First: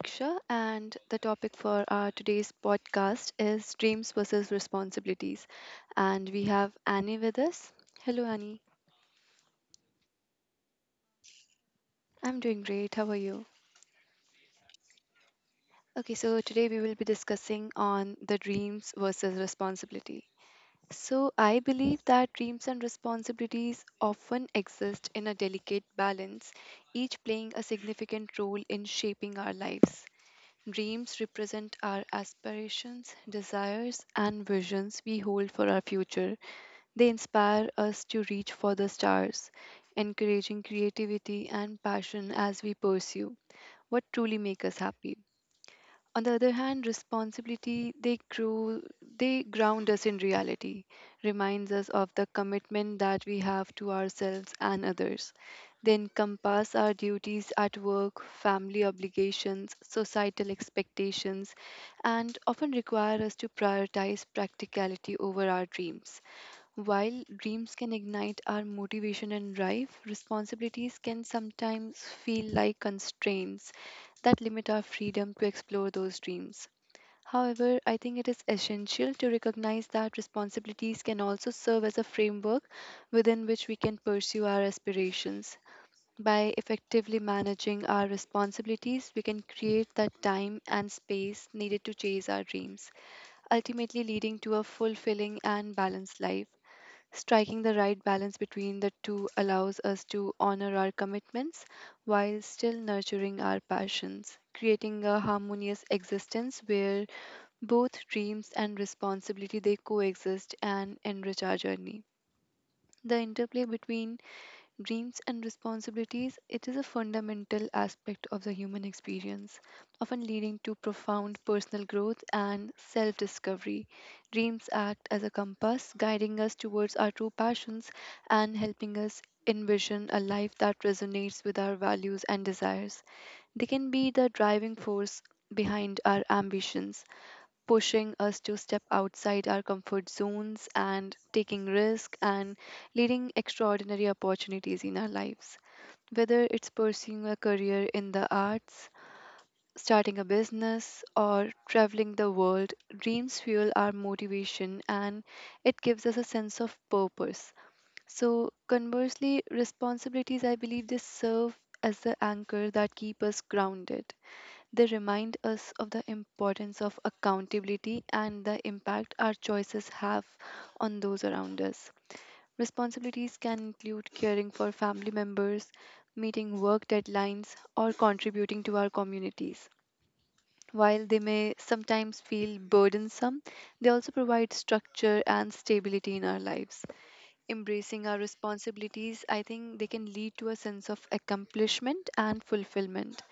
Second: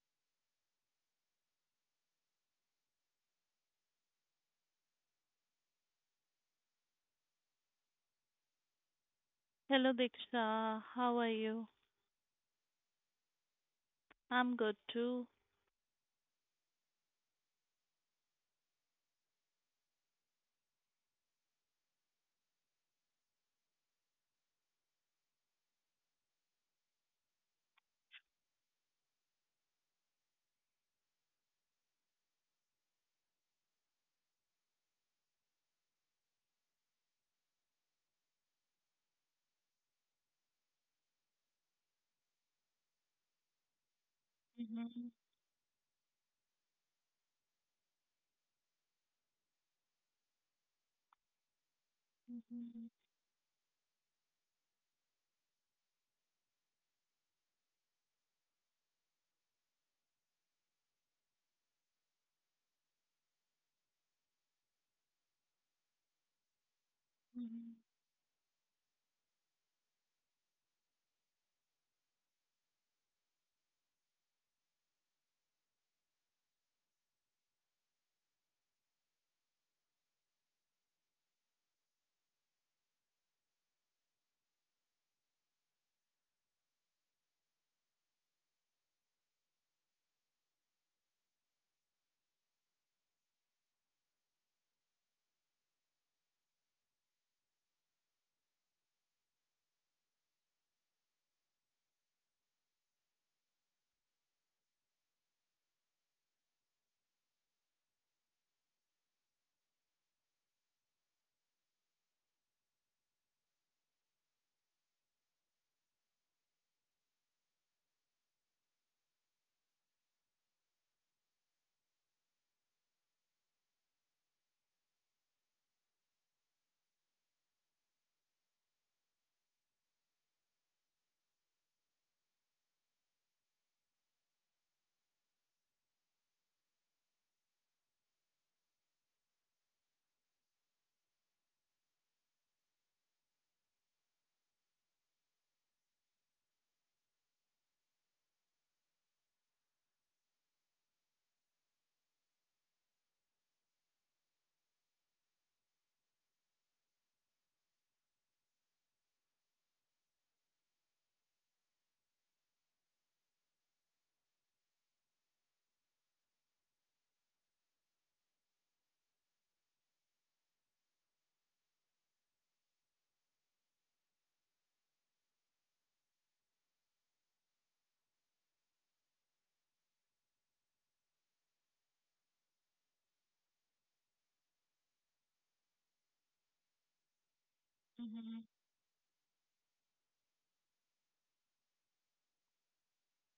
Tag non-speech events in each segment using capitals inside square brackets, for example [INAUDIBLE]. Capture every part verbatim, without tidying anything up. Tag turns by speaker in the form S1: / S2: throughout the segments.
S1: Deeksha, and the topic for our today's podcast is dreams versus responsibilities. And we have Annie with us. Hello, Annie.
S2: Hello, Diksha. How are you?
S1: I'm doing great. How are you?
S2: I'm good too.
S1: Okay, so today we will be discussing on the dreams versus responsibility. So, I believe that dreams and responsibilities often exist in a delicate balance, each playing a significant role in shaping our lives. Dreams represent our aspirations, desires, and visions we hold for our future. They inspire us to reach for the stars, encouraging creativity and passion as we pursue what truly makes us
S2: Mhm,
S1: happy. On the other hand, responsibility they grow they ground us in reality, reminds us of the
S2: mhm,
S1: commitment that we have to ourselves and others. They encompass our duties at work, family obligations, societal expectations, and often require us to prioritize practicality over our dreams. While
S2: mhm,
S1: dreams can ignite our motivation and drive, responsibilities can sometimes feel like constraints that limit our freedom to explore those dreams. However, I think it is essential to recognize that responsibilities can also serve as a framework within which we can pursue our aspirations. By effectively managing our responsibilities, we can create that time and space needed to chase our dreams, ultimately leading to a fulfilling and balanced life. Striking the right balance between the two allows us to honor our commitments while still nurturing our passions, creating a harmonious existence where both dreams and responsibility they coexist and enrich our journey. The interplay between dreams and responsibilities, it is a fundamental aspect of the human experience, often leading to profound personal growth and self discovery. Dreams act as a compass, guiding us towards our true passions and helping us envision a life that resonates with our values and desires. They can be the driving force behind our ambitions pushing us to step outside our comfort zones and taking risk and leading extraordinary opportunities in our lives. Whether it's pursuing a career in the arts, starting a business, or traveling the world, dreams fuel our motivation and it gives us a sense of purpose. So, conversely, responsibilities, I believe, they serve as the anchor that keep us grounded. They remind us of the importance of accountability and the impact our choices have on those around us. Responsibilities can include caring for family members, meeting work deadlines, or contributing to our communities. While they may sometimes feel burdensome, they also provide structure and stability in our lives. Embracing our
S2: mhm.
S1: responsibilities, I think they can lead to a sense of accomplishment and fulfillment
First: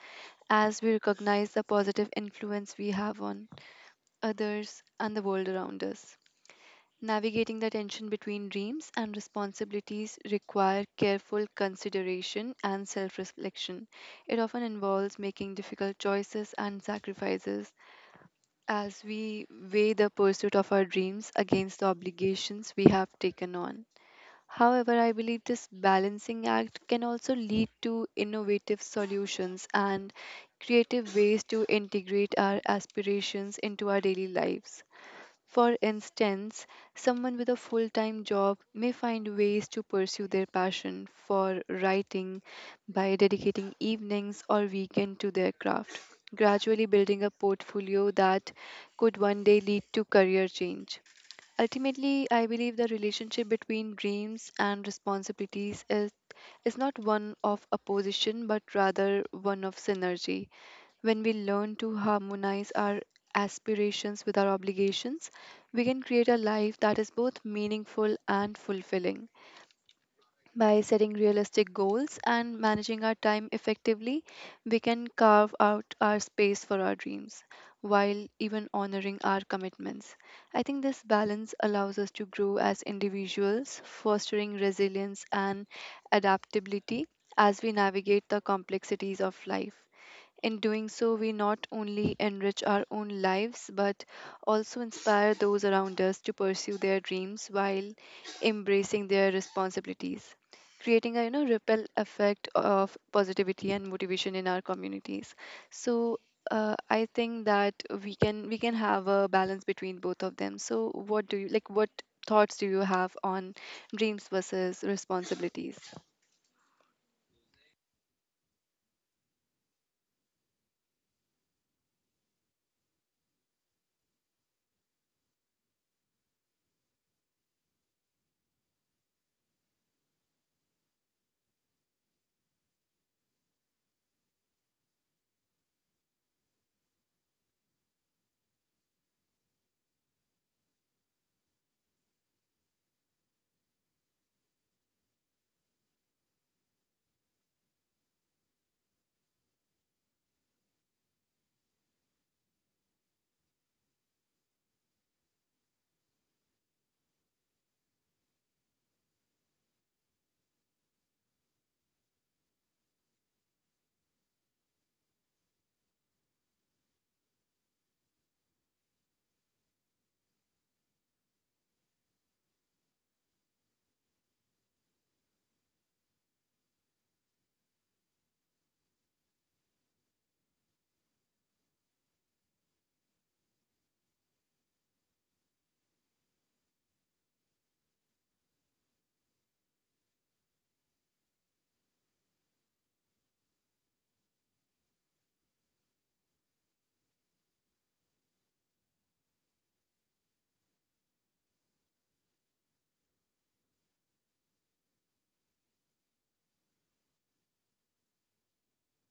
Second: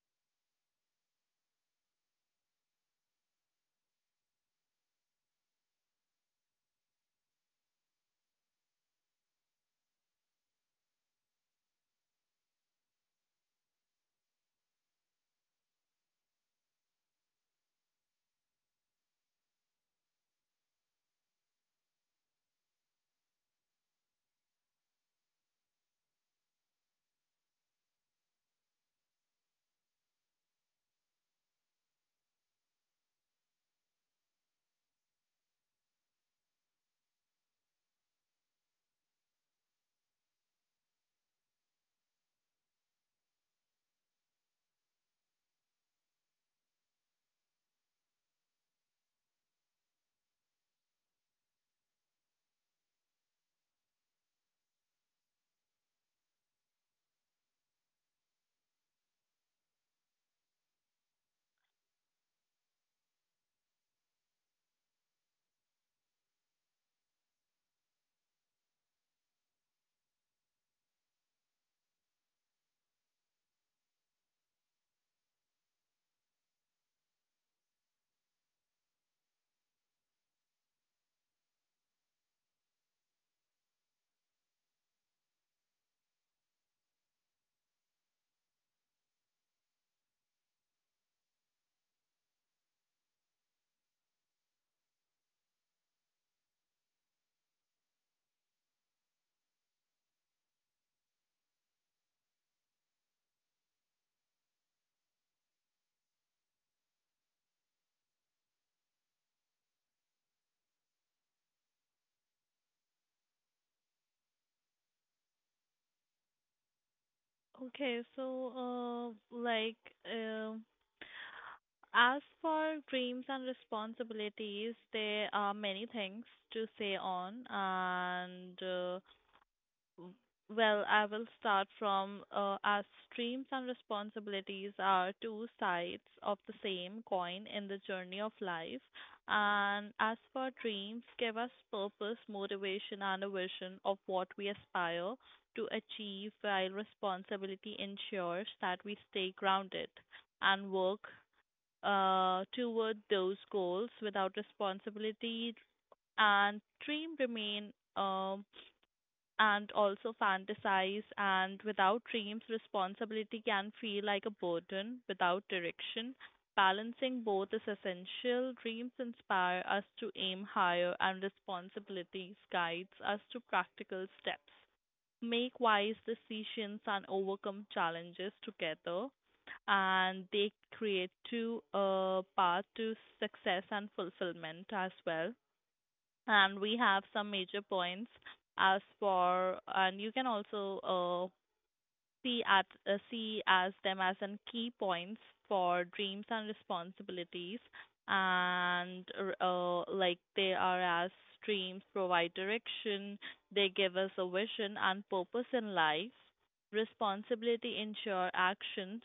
S1: as we recognize the positive influence we have on others and the world around us. Navigating the tension between dreams and responsibilities require careful consideration and self-reflection. It often involves making difficult choices and sacrifices as we weigh the pursuit of our dreams against the obligations we have taken on. However, I believe this balancing act can also lead to innovative solutions and creative ways to integrate our aspirations into our daily lives. For instance, someone with a full time job may find ways to pursue their passion for writing by dedicating evenings or weekend to their craft, gradually building a portfolio that could one day lead to career change. Ultimately, I believe the relationship between dreams and responsibilities is, is not one of opposition but rather one of synergy. When we learn to harmonize our aspirations with our obligations, we can create a life that is both meaningful and fulfilling. By setting realistic goals and managing our time effectively, we can carve out our space for our dreams while even honoring our commitments. I think this balance allows us to grow as individuals, fostering resilience and adaptability as we navigate the complexities of life. In doing so, we not only enrich our own lives but also inspire those around us to pursue their dreams while embracing their responsibilities, creating a you know ripple effect of positivity and motivation in our communities. So uh, I think that we can we can have a balance between both of them. So what do you like? What thoughts do you have on dreams versus responsibilities?
S2: Okay, so uh, like uh, as for dreams and responsibilities, there are many things to say on, and uh, W- Well, I will start from uh, our streams and responsibilities are two sides of the same coin in the journey of life. And as for dreams, give us purpose, motivation, and a vision of what we aspire to achieve, while responsibility ensures that we stay grounded and work uh, toward those goals without responsibility and dream remain. Um, and also fantasize, and without dreams responsibility can feel like a burden without direction. Balancing both is essential. Dreams inspire us to aim higher, and responsibilities guides us to practical steps, make wise decisions, and overcome challenges together, and they create two uh, path to success and fulfillment as well. And we have some major points, as for, and you can also uh, see at uh, see as them as in key points for dreams and responsibilities. And uh, Like they are as: dreams provide direction, they give us a vision and purpose in life. Responsibility ensure actions,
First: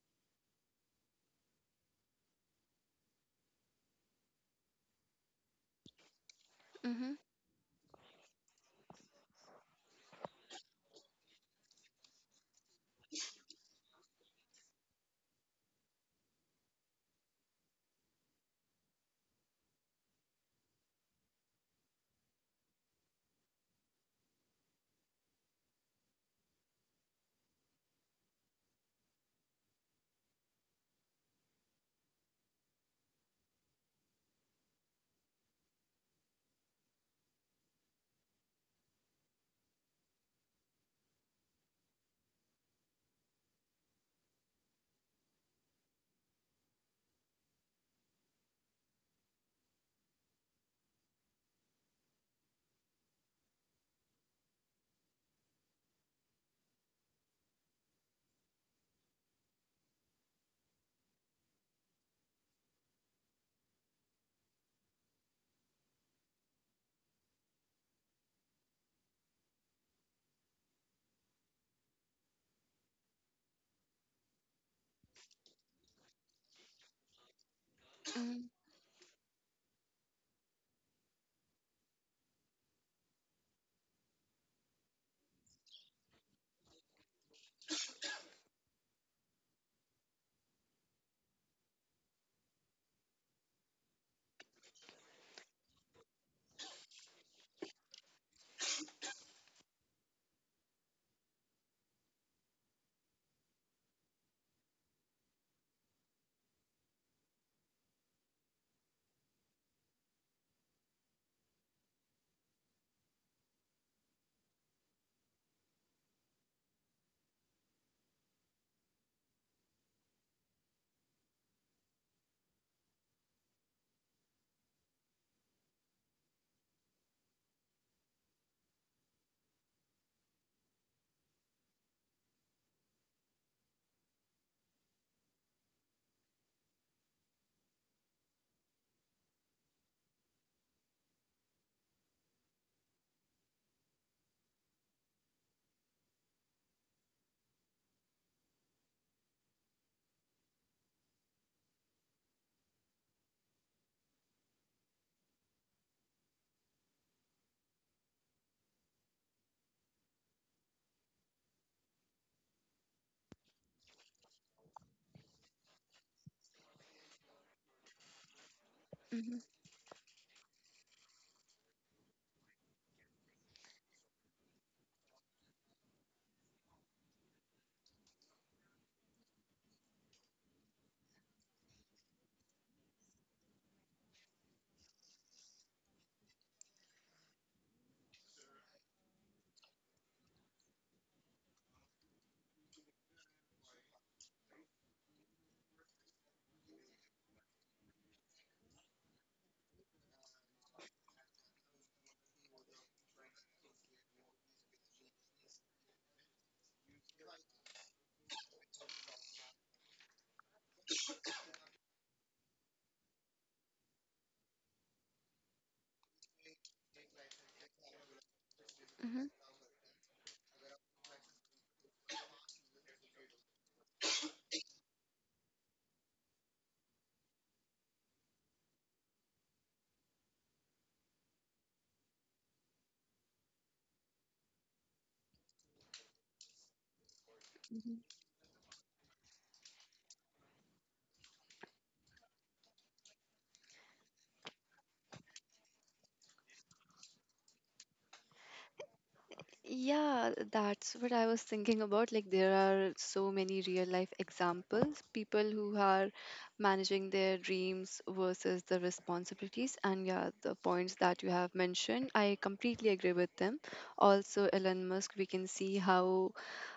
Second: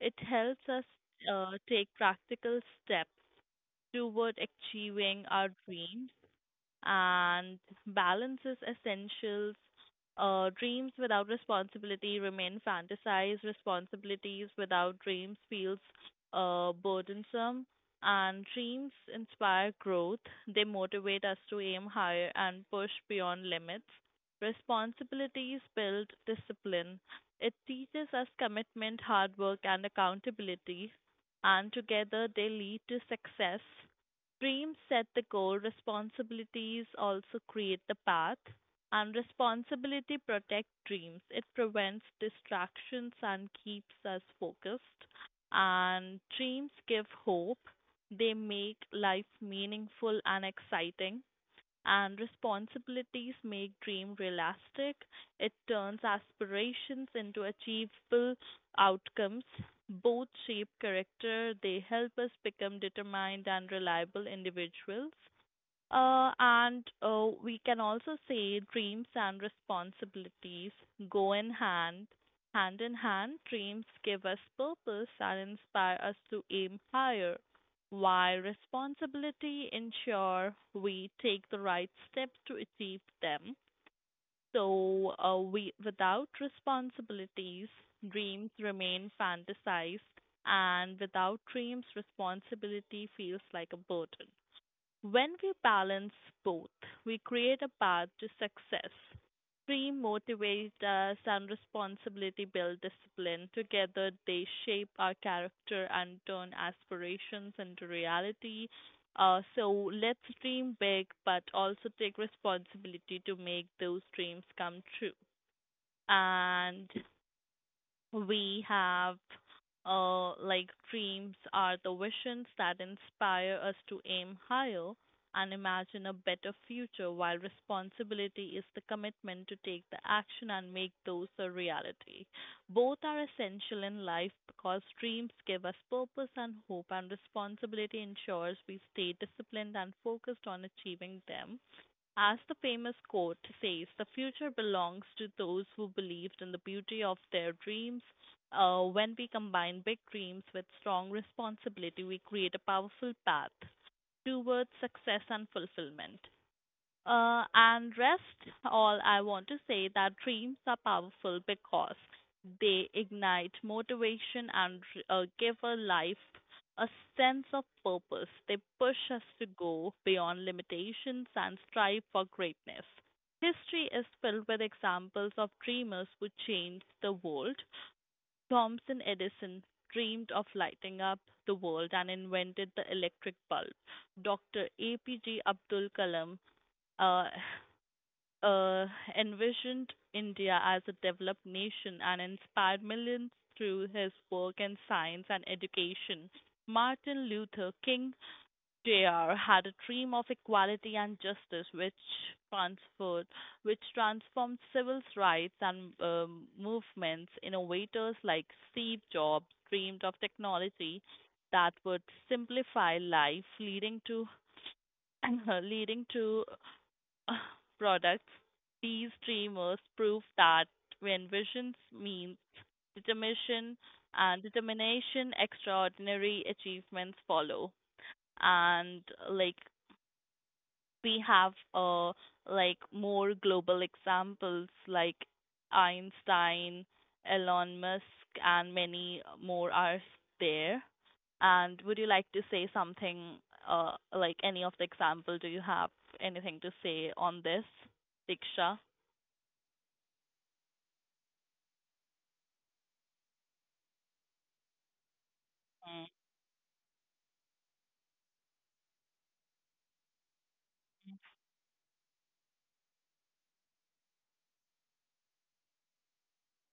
S2: it helps us uh, take practical steps toward achieving our dreams.
S1: Mm-hmm,
S2: And balances essentials. Uh, dreams without responsibility remain fantasized. Responsibilities without dreams feels uh, burdensome. And dreams inspire growth. They motivate us to aim higher and push beyond limits. Responsibilities build discipline. It teaches us commitment, hard work, and accountability. And together they lead to success. Dreams set the goal, responsibilities also create the path, and responsibility protect dreams. It prevents distractions and keeps us focused. And dreams give hope. They make life meaningful and exciting, and responsibilities make dream realistic. It turns aspirations into achievable outcomes. Both shape character, they help us become determined and reliable individuals. Uh, and uh, We can also say dreams and responsibilities go in hand, hand in hand. Dreams give us purpose and inspire us to aim higher, while responsibility ensure we take the right steps to achieve them. So, uh, we without responsibilities, dreams remain fantasized, and without dreams, responsibility feels like a burden. When we balance both, we create a path to success. Dream motivates us and responsibility build discipline. Together, they shape our character and turn aspirations into reality. Uh, so let's dream big, but also take responsibility to make those dreams come true. And we have uh, Like, dreams are the visions that inspire us to aim higher and imagine a better future, while responsibility is the commitment to take the action and make those a reality. Both are essential in life because dreams give us purpose and hope, and responsibility ensures we stay disciplined and focused on achieving them. As the famous quote says, the future belongs to those who believed in the beauty of their dreams. Uh, when we combine big dreams with strong responsibility, we create a powerful path towards success and fulfillment. Uh, and rest all I want to say that dreams are powerful because they ignite motivation and uh, give a life a sense of purpose. They push us
S1: mm-hmm,
S2: to go beyond limitations and strive for greatness. History is filled with examples of dreamers who changed the world. Thomson Edison dreamed of lighting up the world and invented the electric bulb. Doctor A P J Abdul Kalam uh, uh, envisioned India as a developed nation and inspired millions through his work in science and education. Martin Luther King Junior had a dream of equality and justice, which transferred, which transformed civil rights and um, movements. Innovators like Steve Jobs dreamed of technology that would simplify life, leading to [CLEARS THROAT] leading to [LAUGHS] [SIGHS] products, these
S1: mm-hmm.
S2: dreamers prove that when visions means determination and determination, extraordinary achievements follow. And like we have uh, Like more global examples like Einstein, Elon Musk, and many more are there. And would you like to say something, uh, like any of the example? Do you have anything to say on this, Diksha?
S1: Yeah, that's what I was thinking about. Like, there are so many real life examples, people who
S2: Mm-hmm.
S1: are managing their dreams versus the responsibilities. And yeah, the points that you have mentioned, I completely agree with them. Also, Elon Musk, we can see how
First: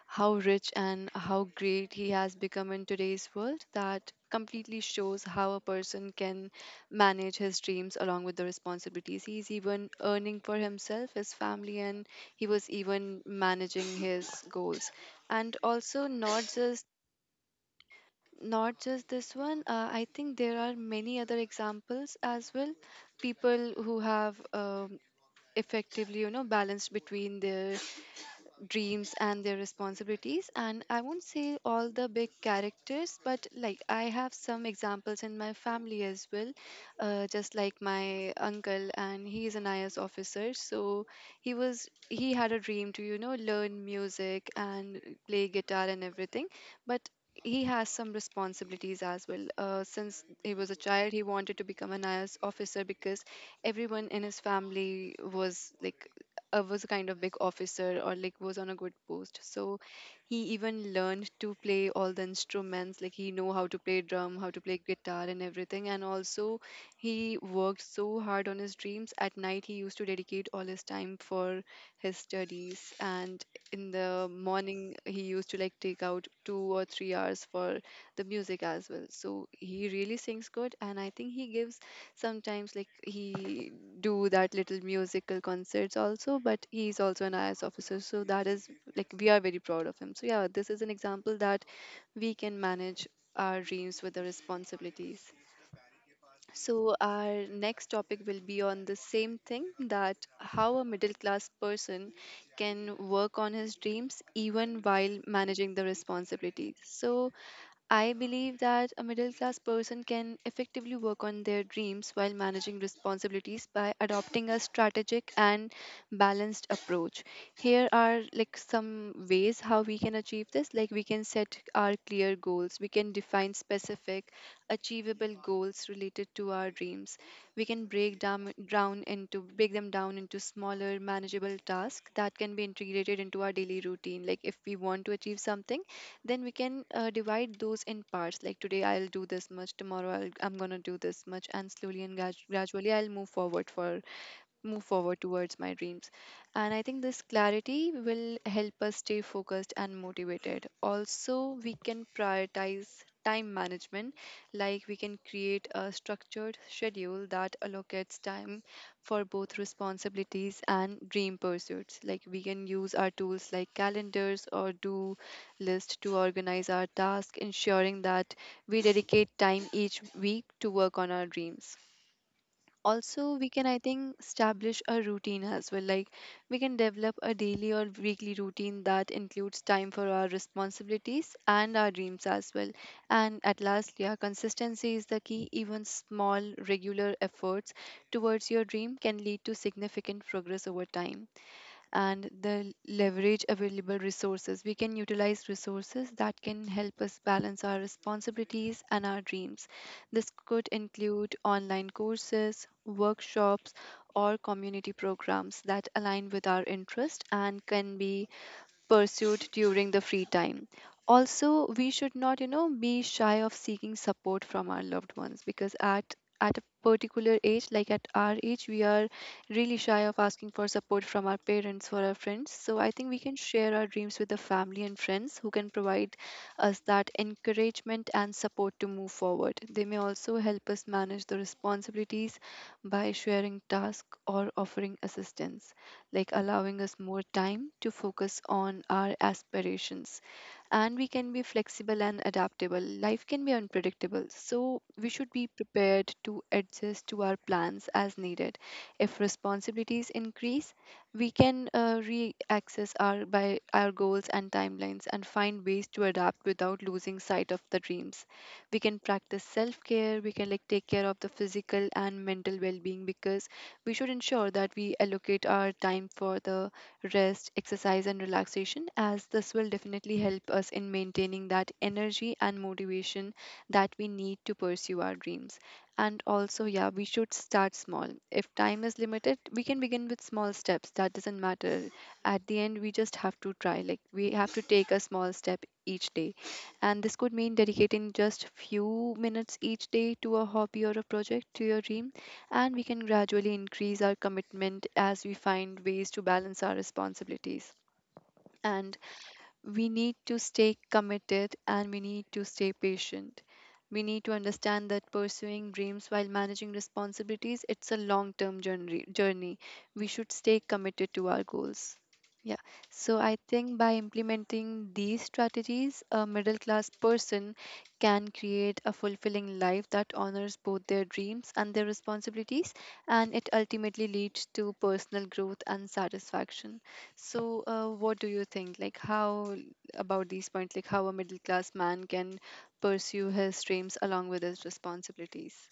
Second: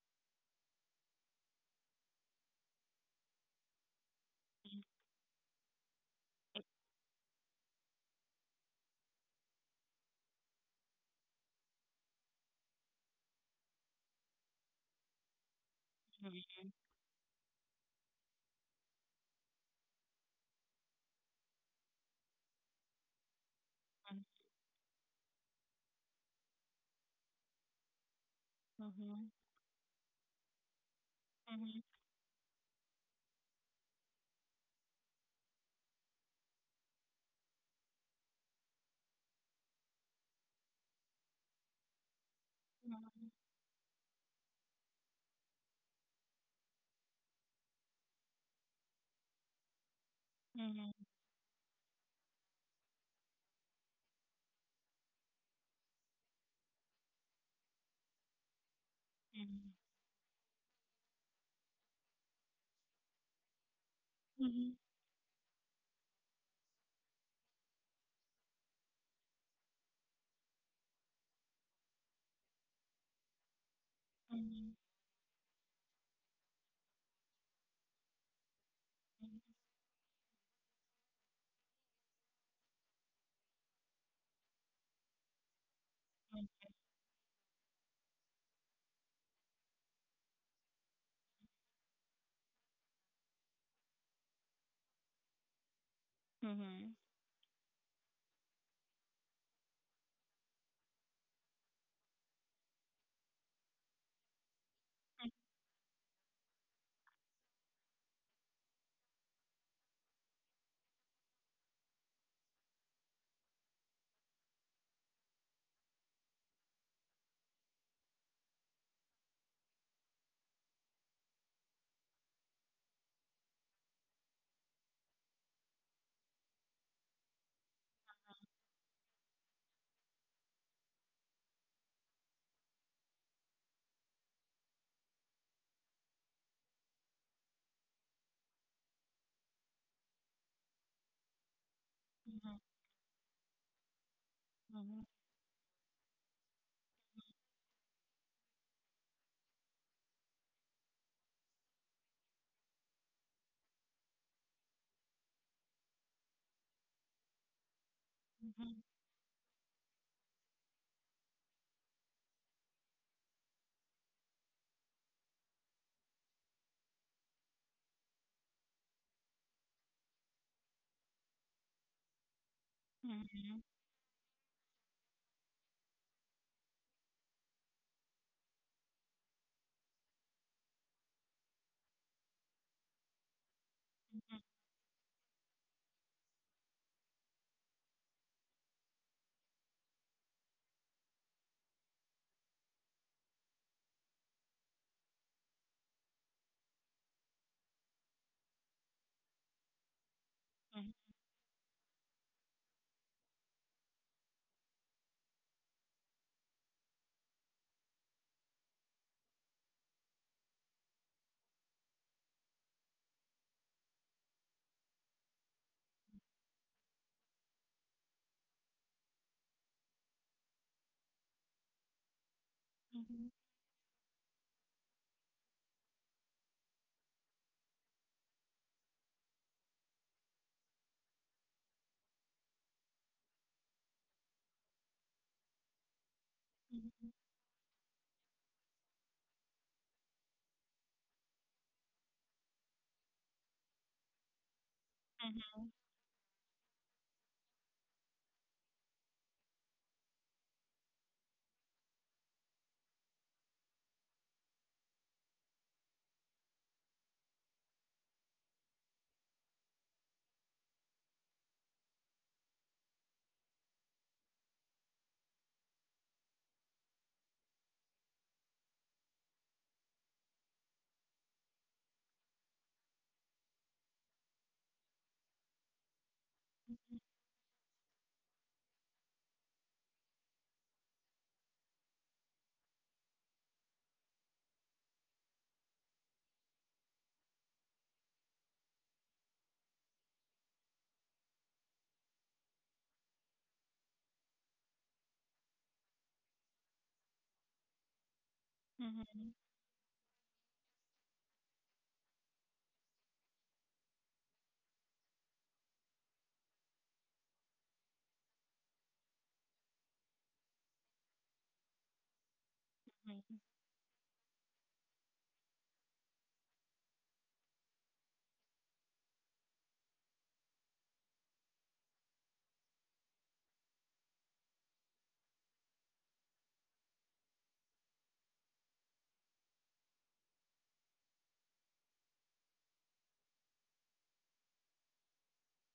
S1: how rich and how great he has become in today's world. That completely shows how a person can manage his dreams along with the responsibilities. He's even earning for himself, his family, and he was even managing his goals and also not just not just this one. uh, I think there are many other examples as well, people who have um, effectively you know balanced between their dreams
S2: Mm-hmm.
S1: and their responsibilities, and I won't say all the big characters, but like I have some examples in my family as well. Uh, just like my uncle, and he is an I A S officer. So he was he had a dream to, you know, learn music and play guitar and everything, but he has some responsibilities as well. Uh, since he was a
S2: Mm-hmm.
S1: child, he wanted to become an I A S officer because everyone in his family was like, uh, was a kind of big officer or like was on a good post.
S2: Mm-hmm.
S1: So he even learned to play all the instruments. Like, he know how to play drum, how to
S2: Mm-hmm.
S1: play guitar, and everything. And also, he worked so hard on his dreams. At night, he used to dedicate all his time for his studies, and in the morning, he used to like take out two or three hours for the music as well. So he really sings good, and I think he gives sometimes, like, he do that little musical concerts also. But he's also an I S officer, so that is like, we are very proud of him. So yeah, this is an example that we can manage our dreams with the responsibilities.
S2: Mm-hmm. Hmm hmm
S1: So our next topic will be on the same thing, that how a middle class person can work on his dreams even while managing the responsibilities. So I believe that a middle class person can effectively work on their dreams while managing responsibilities by adopting a strategic and balanced approach. Here are like some ways how we can achieve this. Like, we can set our clear goals, we can define specific, achievable goals related to our dreams. We can break down down into break them down into smaller manageable tasks that can be integrated into our daily routine. Like, if we want to achieve something, then we can uh, divide those in parts, like today I'll do this much, tomorrow I'll, I'm going to do this much, and slowly and grad- gradually, I'll move forward for move forward towards my dreams. And I think this clarity will help us stay focused and motivated. Also, we can prioritize time management, like we can create a structured schedule that allocates time for both responsibilities and dream pursuits. Like, we can use our tools like calendars or do list to organize our tasks, ensuring that we dedicate time each week to work on our dreams. Also, we can, I think, establish a routine as well. Like, we can develop a daily or weekly routine that includes time for our responsibilities and our dreams as well. And at last, yeah, consistency is the key. Even small regular efforts towards your dream can lead to significant progress over time. And the leverage available resources. We can utilize resources that can help us balance our responsibilities and our dreams. This could include online courses, workshops, or community programs that align with our interest and can be pursued during the free time. Also, we should not, you know, be shy of seeking support from our loved ones, because at at a particular age, like at our age, we are really shy of asking for support from our parents or our friends. So I think we can share our dreams with the family and friends who can provide us that encouragement and support to move forward. They may also help us manage the responsibilities by sharing tasks or offering assistance, like allowing us more time to focus on our aspirations. And we can be flexible and adaptable. Life can be unpredictable, so we should be prepared to adjust to our plans as needed. If responsibilities increase, we can uh, re-access our by our goals and timelines and find ways to adapt without losing sight of the dreams. We can practice self-care, we can like take care of the physical and mental well-being, because we should ensure that we allocate our time for the rest, exercise, and relaxation, as this will definitely help us in maintaining that energy and motivation that we need to pursue our dreams. And also, yeah, we should start small. If time is limited, we can begin with small steps. That doesn't matter. At the end, we just have to try. Like, we have to take a small step each day. And this could mean dedicating just few minutes each day to a hobby or a project to your dream, and we can gradually increase our commitment as we find ways to balance our responsibilities.
S2: hmm
S1: And
S2: hmm hmm.
S1: we need to stay committed and we need to stay patient. We need to understand that pursuing dreams while managing responsibilities, it's a long-term journey. Journey. We should stay committed to our goals. Yeah. So I think by implementing these strategies, a middle class person can create a fulfilling life that honors both their dreams and their responsibilities, and it ultimately leads to personal growth and satisfaction. So, uh, what do you think? Like, how about these points? Like, how a middle class man can pursue his dreams along with his responsibilities?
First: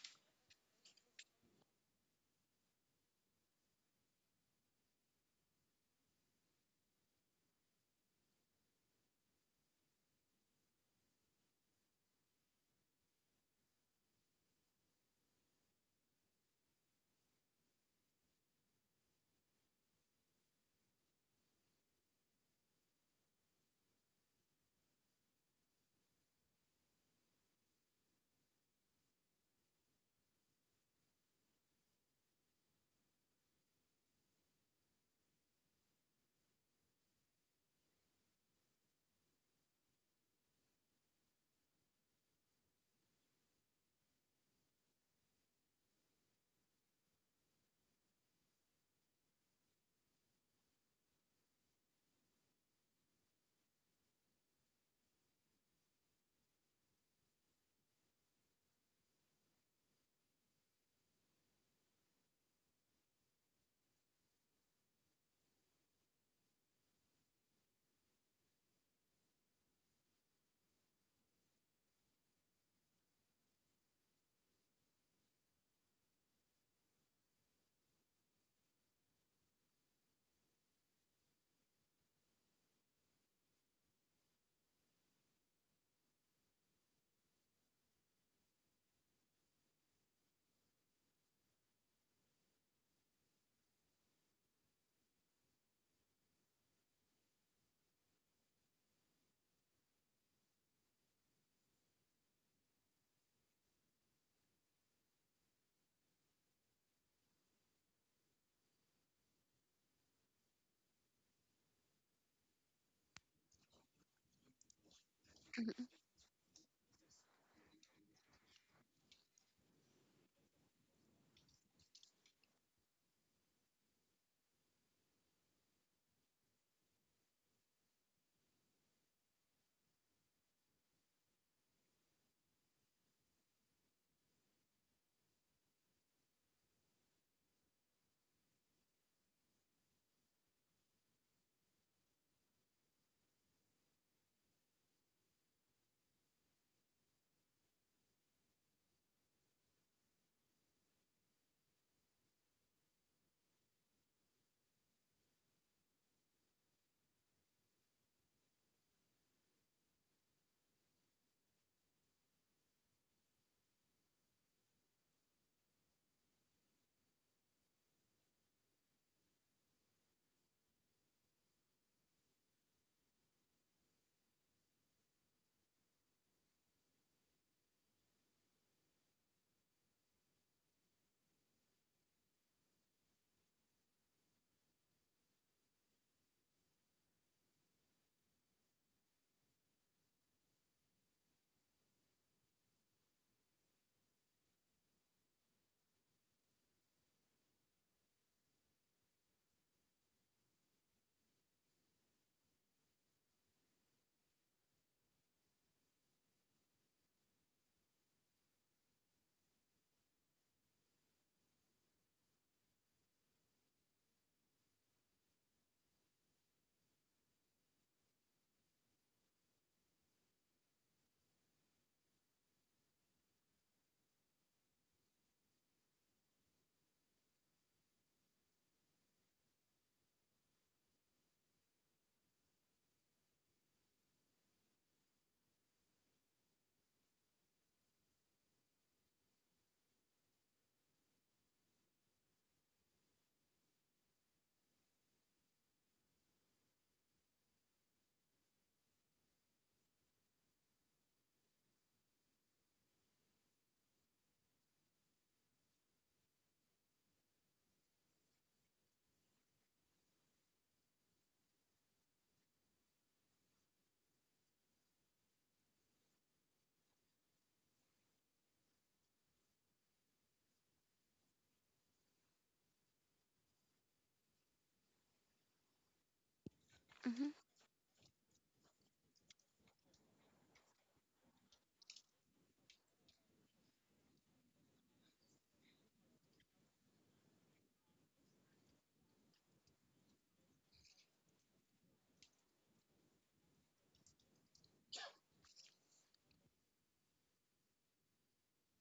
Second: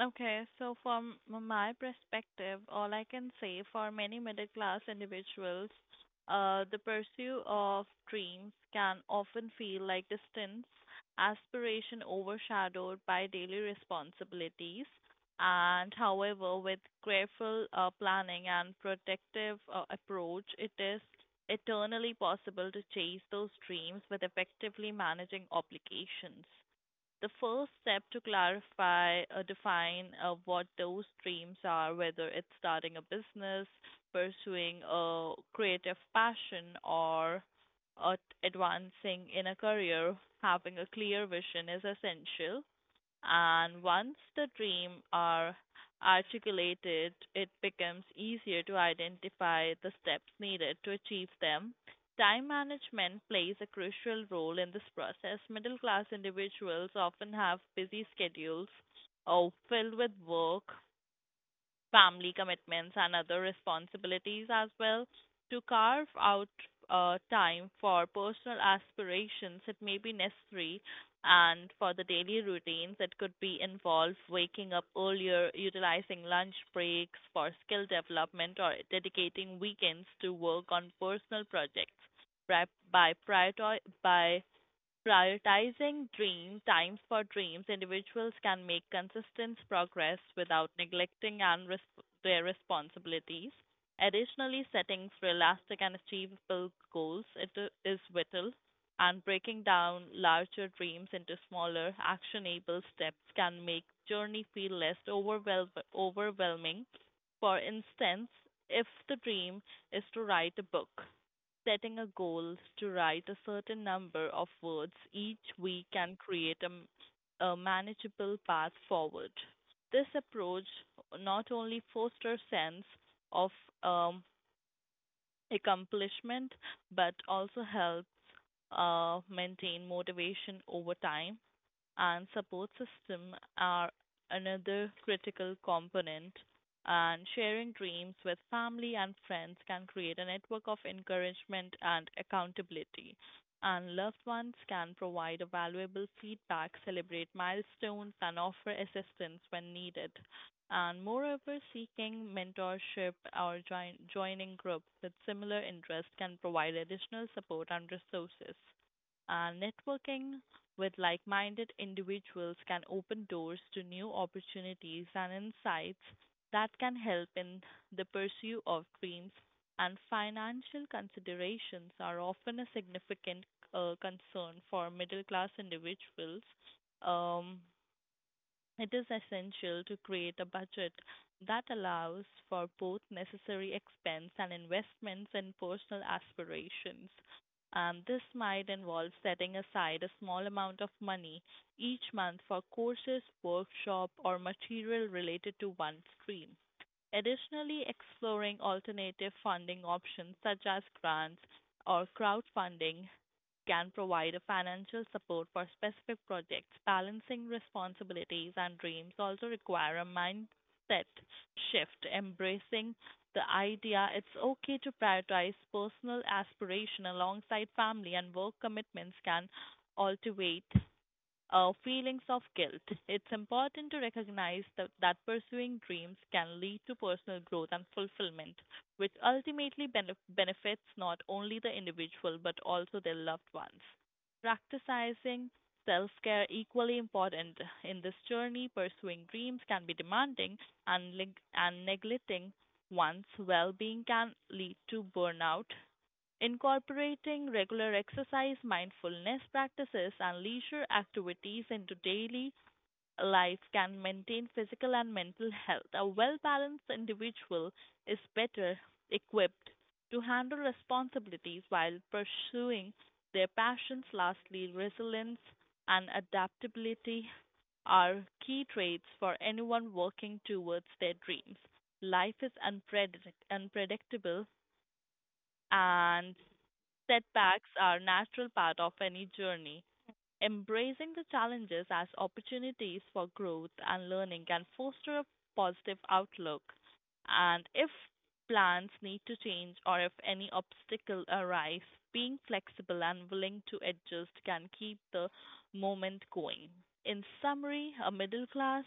S2: Okay, so from m- my perspective, all I can say for many middle class individuals, uh, the pursuit of dreams can often feel like distance, aspiration overshadowed by daily responsibilities. And however, with careful uh, planning and protective uh, approach, it is eternally possible to chase those dreams with effectively managing obligations. The first step to clarify uh, define uh, what those dreams are, whether it's starting a business, pursuing a creative passion, or uh, advancing in a career. Having a clear vision is essential, and once the dream are articulated, it becomes easier to identify the steps needed to achieve them. Time management plays a crucial role in this process. Middle class individuals often have busy schedules uh, filled with work, family commitments, and other responsibilities as well. To carve out uh, time for personal aspirations, it may be necessary, and for the daily routines, it could be involve waking up earlier, utilizing lunch breaks for skill development, or dedicating weekends to work on personal projects. Pri- By priori- by prioritizing dream times for dreams, individuals can make consistent progress without neglecting and res- their responsibilities. Additionally, setting realistic and achievable goals it i- is vital, and breaking down larger dreams into smaller, actionable steps can make journey feel less overwhelm- overwhelming. For instance, if the dream is to write a book, setting a goal to write a certain number of words each week can create a, m- a manageable path forward. This approach not only fosters sense of um, accomplishment but also help uh, maintain motivation over time. And support system are another critical component. And sharing dreams with family and friends can create a network of encouragement and accountability. And loved ones can provide a valuable feedback, celebrate milestones, and offer assistance when needed. And moreover, seeking mentorship or join, joining groups with similar interests can provide additional support and resources, and networking with like minded individuals can open doors to new opportunities and insights that can help in the pursuit of dreams. And financial considerations are often a significant uh, concern for middle class individuals. Um, it is essential to create a budget that allows for both necessary expense and investments in personal aspirations. Um, this might involve setting aside a small amount of money each month for courses, workshop, or material related to one stream. Additionally, exploring alternative funding options such as grants or crowdfunding can provide a financial support for specific projects. Balancing responsibilities and dreams also require a mindset shift, embracing the idea it's okay to prioritize personal aspiration alongside family and work commitments, can ultivate uh, feelings of guilt. [LAUGHS] It's important to recognize that, that pursuing dreams can lead to personal growth and fulfillment, which ultimately benef- benefits not only the individual but also their loved ones. Practicing self care equally important in this journey. Pursuing dreams can be demanding, and, leg- and neglecting one's well being can lead to burnout. Incorporating regular exercise, mindfulness practices, and leisure activities into daily life can maintain physical and mental health. A well balanced individual is better equipped to handle responsibilities while pursuing their passions. Lastly, resilience and adaptability are key traits for anyone working towards their dreams. Life is unpredict- unpredictable, and setbacks are natural part of any journey. Embracing the challenges as opportunities for growth and learning can foster a positive outlook. And if plans need to change or if any obstacle arise, being flexible and willing to adjust can keep the moment going. In summary, a middle class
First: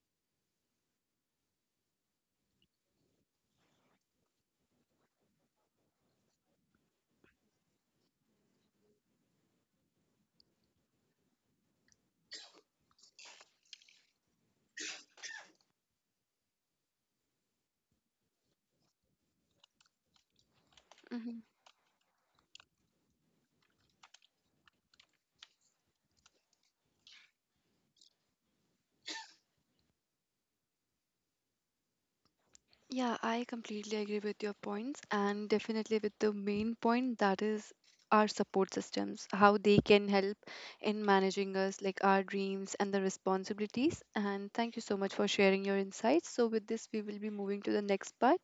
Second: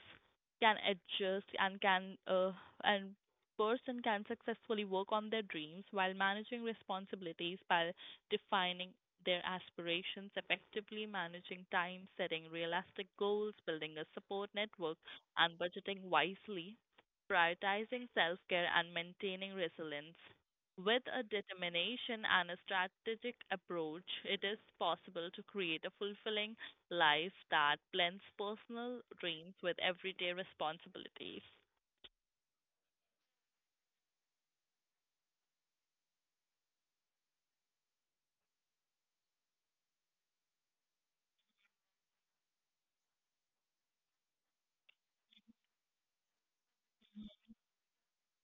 S2: can adjust and can uh, and person can successfully work on their dreams while managing responsibilities by defining their aspirations, effectively managing time, setting realistic goals, building a support network, and budgeting wisely, prioritizing self care, and maintaining resilience. With a
S1: Mm-hmm.
S2: determination and a strategic approach, it is possible to create a fulfilling life that blends personal dreams with everyday responsibilities.
S1: Yeah, I completely agree with your points, and definitely with the main point that is our support systems, how they can help in managing us, like our dreams and the responsibilities. And thank you so much for sharing your insights. So, with this, we will be moving to the next part,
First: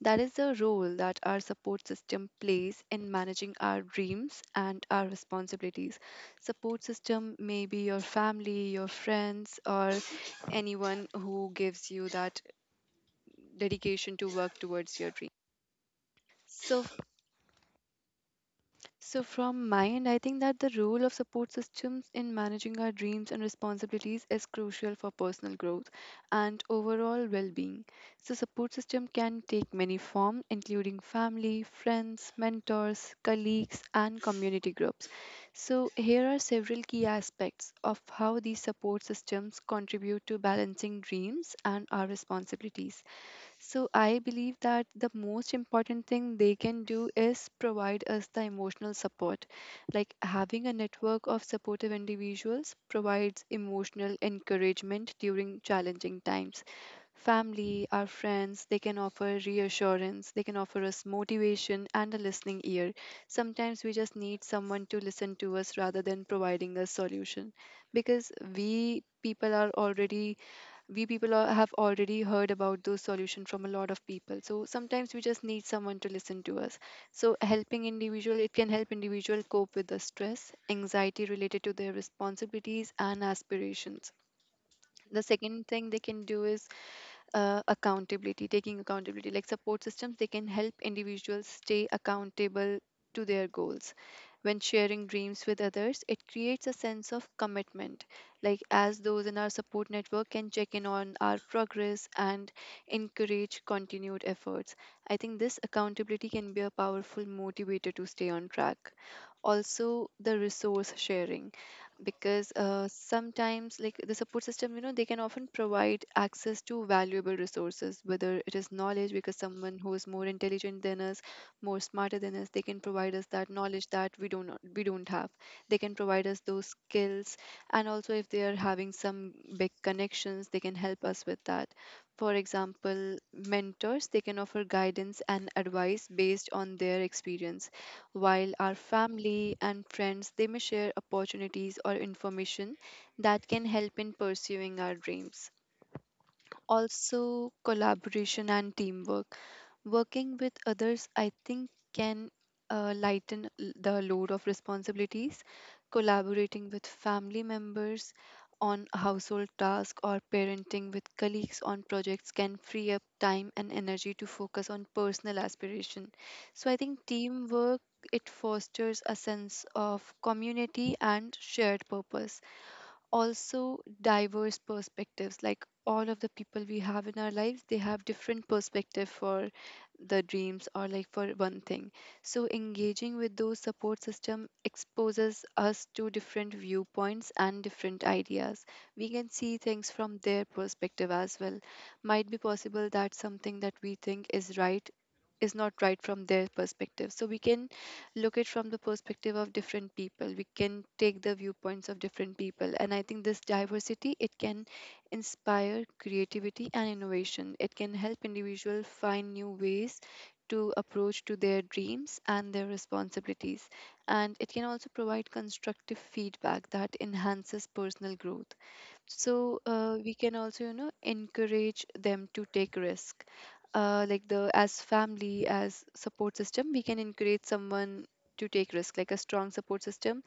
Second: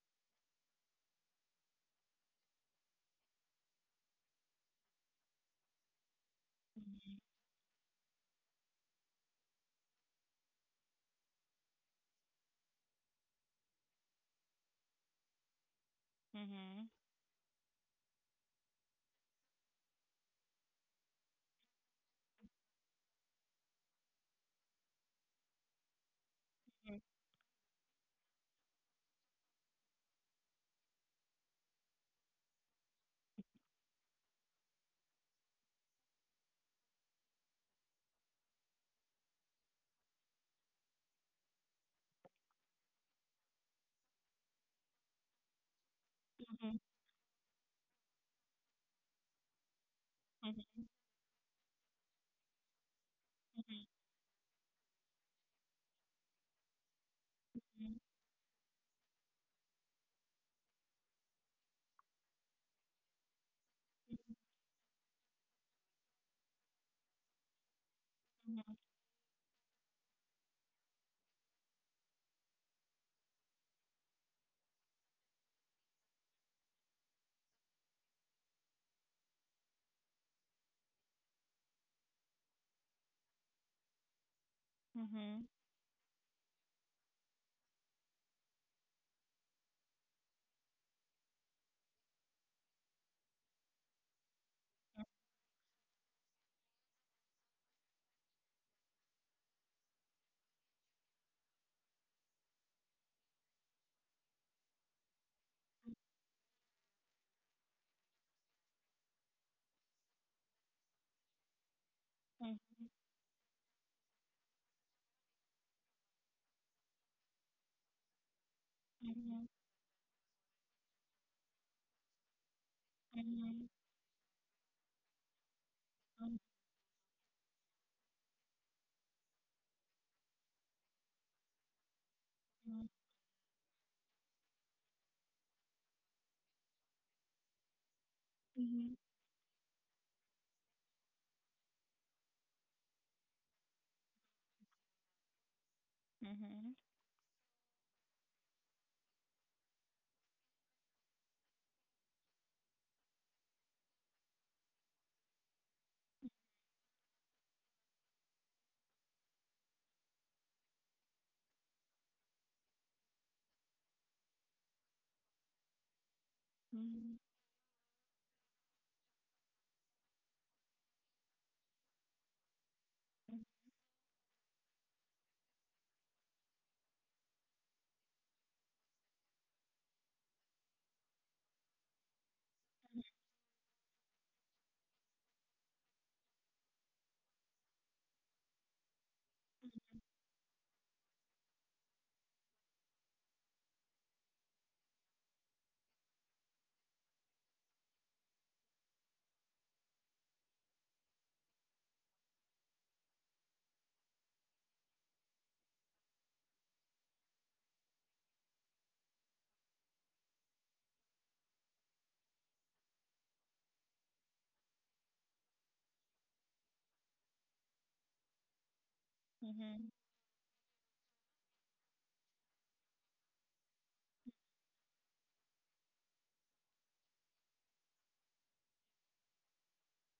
S1: that is the role that our support system plays in managing our dreams and our responsibilities. Support system may be your family, your friends, or anyone who gives you that dedication to work towards your dream. So,
S2: Mm-hmm.
S1: f- so from my end, I think that the role of support systems in managing our dreams and responsibilities is crucial for personal growth and overall well-being. So, support system can take many forms, including family, friends, mentors, colleagues, and community groups. So, here are several key aspects of how these support systems contribute to balancing dreams and our responsibilities. So I believe that the most important thing they
S2: Mm-hmm.
S1: can do is provide us the emotional support. Like, having a
S2: Mm-hmm.
S1: network of supportive individuals provides emotional encouragement during challenging times. Family, our friends, they can offer reassurance, they can offer us motivation and a listening ear. Sometimes we just need someone to listen to us rather than providing a solution, because
S2: Mm-hmm.
S1: we people are already, we people al- have already heard about those solutions from a lot of people, so sometimes we just need someone to listen to us. So helping individual, it can help individual cope with the stress, anxiety related to their responsibilities and aspirations. The
S2: Mm-hmm.
S1: second thing they can do is, uh, accountability, taking accountability. Like, support systems, they can help individuals stay accountable to their goals. When sharing dreams with others, it creates a sense of commitment, like, as those in our support network can check in on our progress and encourage continued efforts. I think this accountability can be a powerful motivator to stay on track. Also, the resource sharing, because uh, sometimes, like, the support system, you know, they can often provide access to valuable resources, whether it is knowledge, because someone who is more intelligent than us, more smarter than us, they can provide us that
S2: Mm-hmm.
S1: knowledge that we don't we don't have. They can provide us those skills. And also, if they are having some big connections, they can help us with that. For
S2: Mm-hmm.
S1: example, mentors, they can offer guidance and advice based on their experience, while our
S2: Mm-hmm.
S1: family and friends, they may share opportunities or information that can help in pursuing our dreams.
S2: Mhm.
S1: Also, collaboration and teamwork. Working with others, I think, can uh, lighten l- the load of responsibilities. Collaborating with family members on household tasks, or parenting with colleagues on projects, can free up time and energy to focus on personal aspiration. So I think
S2: Mhm.
S1: teamwork, it fosters a sense of community and shared purpose. Also, diverse perspectives. Like, all of the people we have in our lives, they have different perspective for the dreams, or like for one thing. So engaging with those support system exposes us to different viewpoints and different ideas. We can see things from their perspective as well. Might be possible that something that we think is right is not right from their perspective, so we can look at from the perspective of different people, we can take the viewpoints of different people, and I think this diversity, it can inspire creativity and innovation. It can help individual find new ways to approach to their dreams and their responsibilities, and it can also provide constructive feedback that enhances personal growth. So uh,
S2: Mhm.
S1: we can also, you know, encourage them to take risk. Uh, like, the, as family, as support system, we can encourage someone to take risk. Like, a strong support system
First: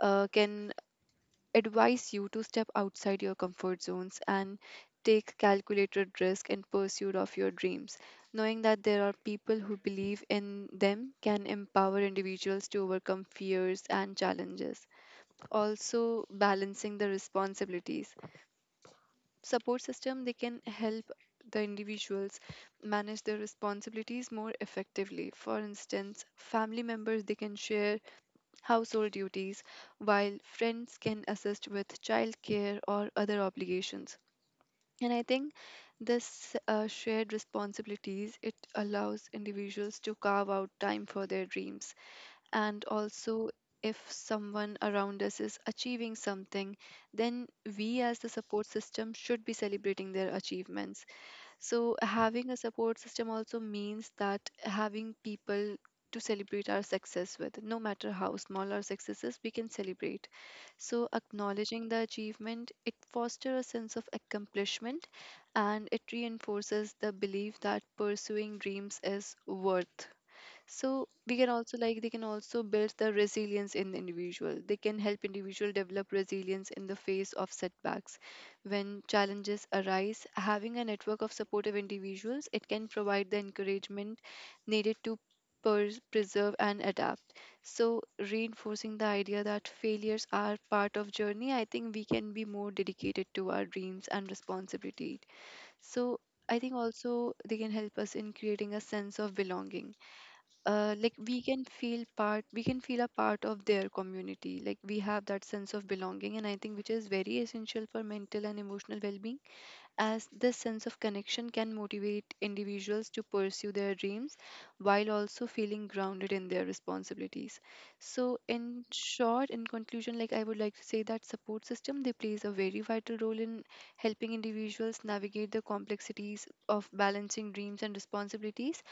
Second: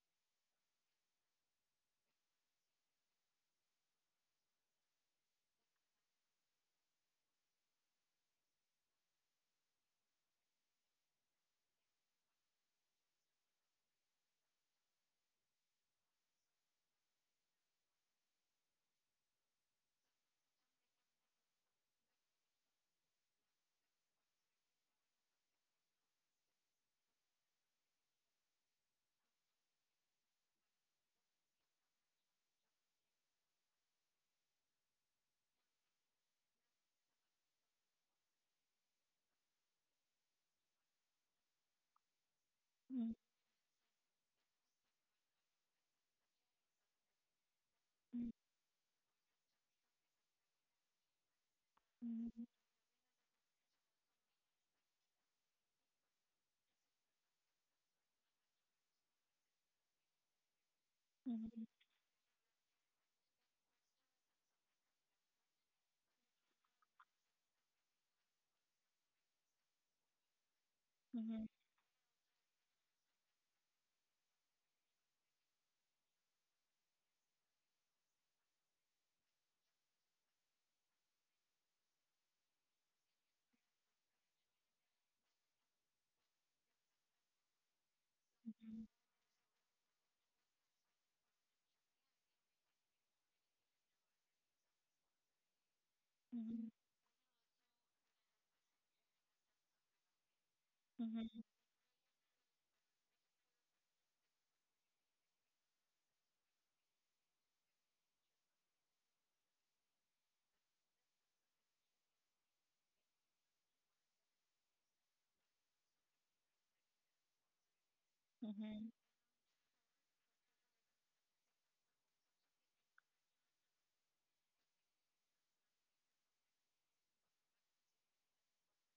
S1: uh, can advise you to step outside your comfort zones and take calculated risk in pursuit of your dreams. Knowing that there are people who believe in them can empower individuals to overcome fears and challenges. Also, balancing the responsibilities, support system, they can help the individuals manage their responsibilities more effectively. For instance, family members, they can share household duties, while friends can assist with childcare or other obligations. And I think this uh, shared responsibilities, it allows individuals to carve out time for their dreams. And
S2: Mhm.
S1: also, if someone around us is achieving something, then we, as the support system, should be celebrating their achievements. So,
S2: Mhm.
S1: having a support system also means that having people to celebrate our success with. No matter how small our success is, we can celebrate. So,
S2: Mhm.
S1: acknowledging the achievement, it fosters a sense of accomplishment, and it reinforces the belief that pursuing dreams is worth. So
S2: Mhm. Mhm.
S1: we
S2: Mhm.
S1: can also, like, they can also build the resilience in the individual. They can help individual develop resilience in the face of setbacks. When challenges arise, having a network of supportive individuals, it can provide the encouragement needed to pers- preserve and adapt. So reinforcing the idea that failures are part of journey, I think we can be more dedicated to our dreams and responsibility. So I
S2: Mhm.
S1: think also they can help us in creating a sense of belonging. Uh, like,
S2: Mhm.
S1: we can feel part we can feel a part of their community, like, we have that sense of belonging, and I think which is very essential for mental and emotional well-being, as this sense of connection can motivate individuals to pursue their dreams while also feeling grounded in their responsibilities. So in short in conclusion like, I would like to say that support system, they plays a very vital role in helping individuals navigate the complexities of balancing dreams and responsibilities.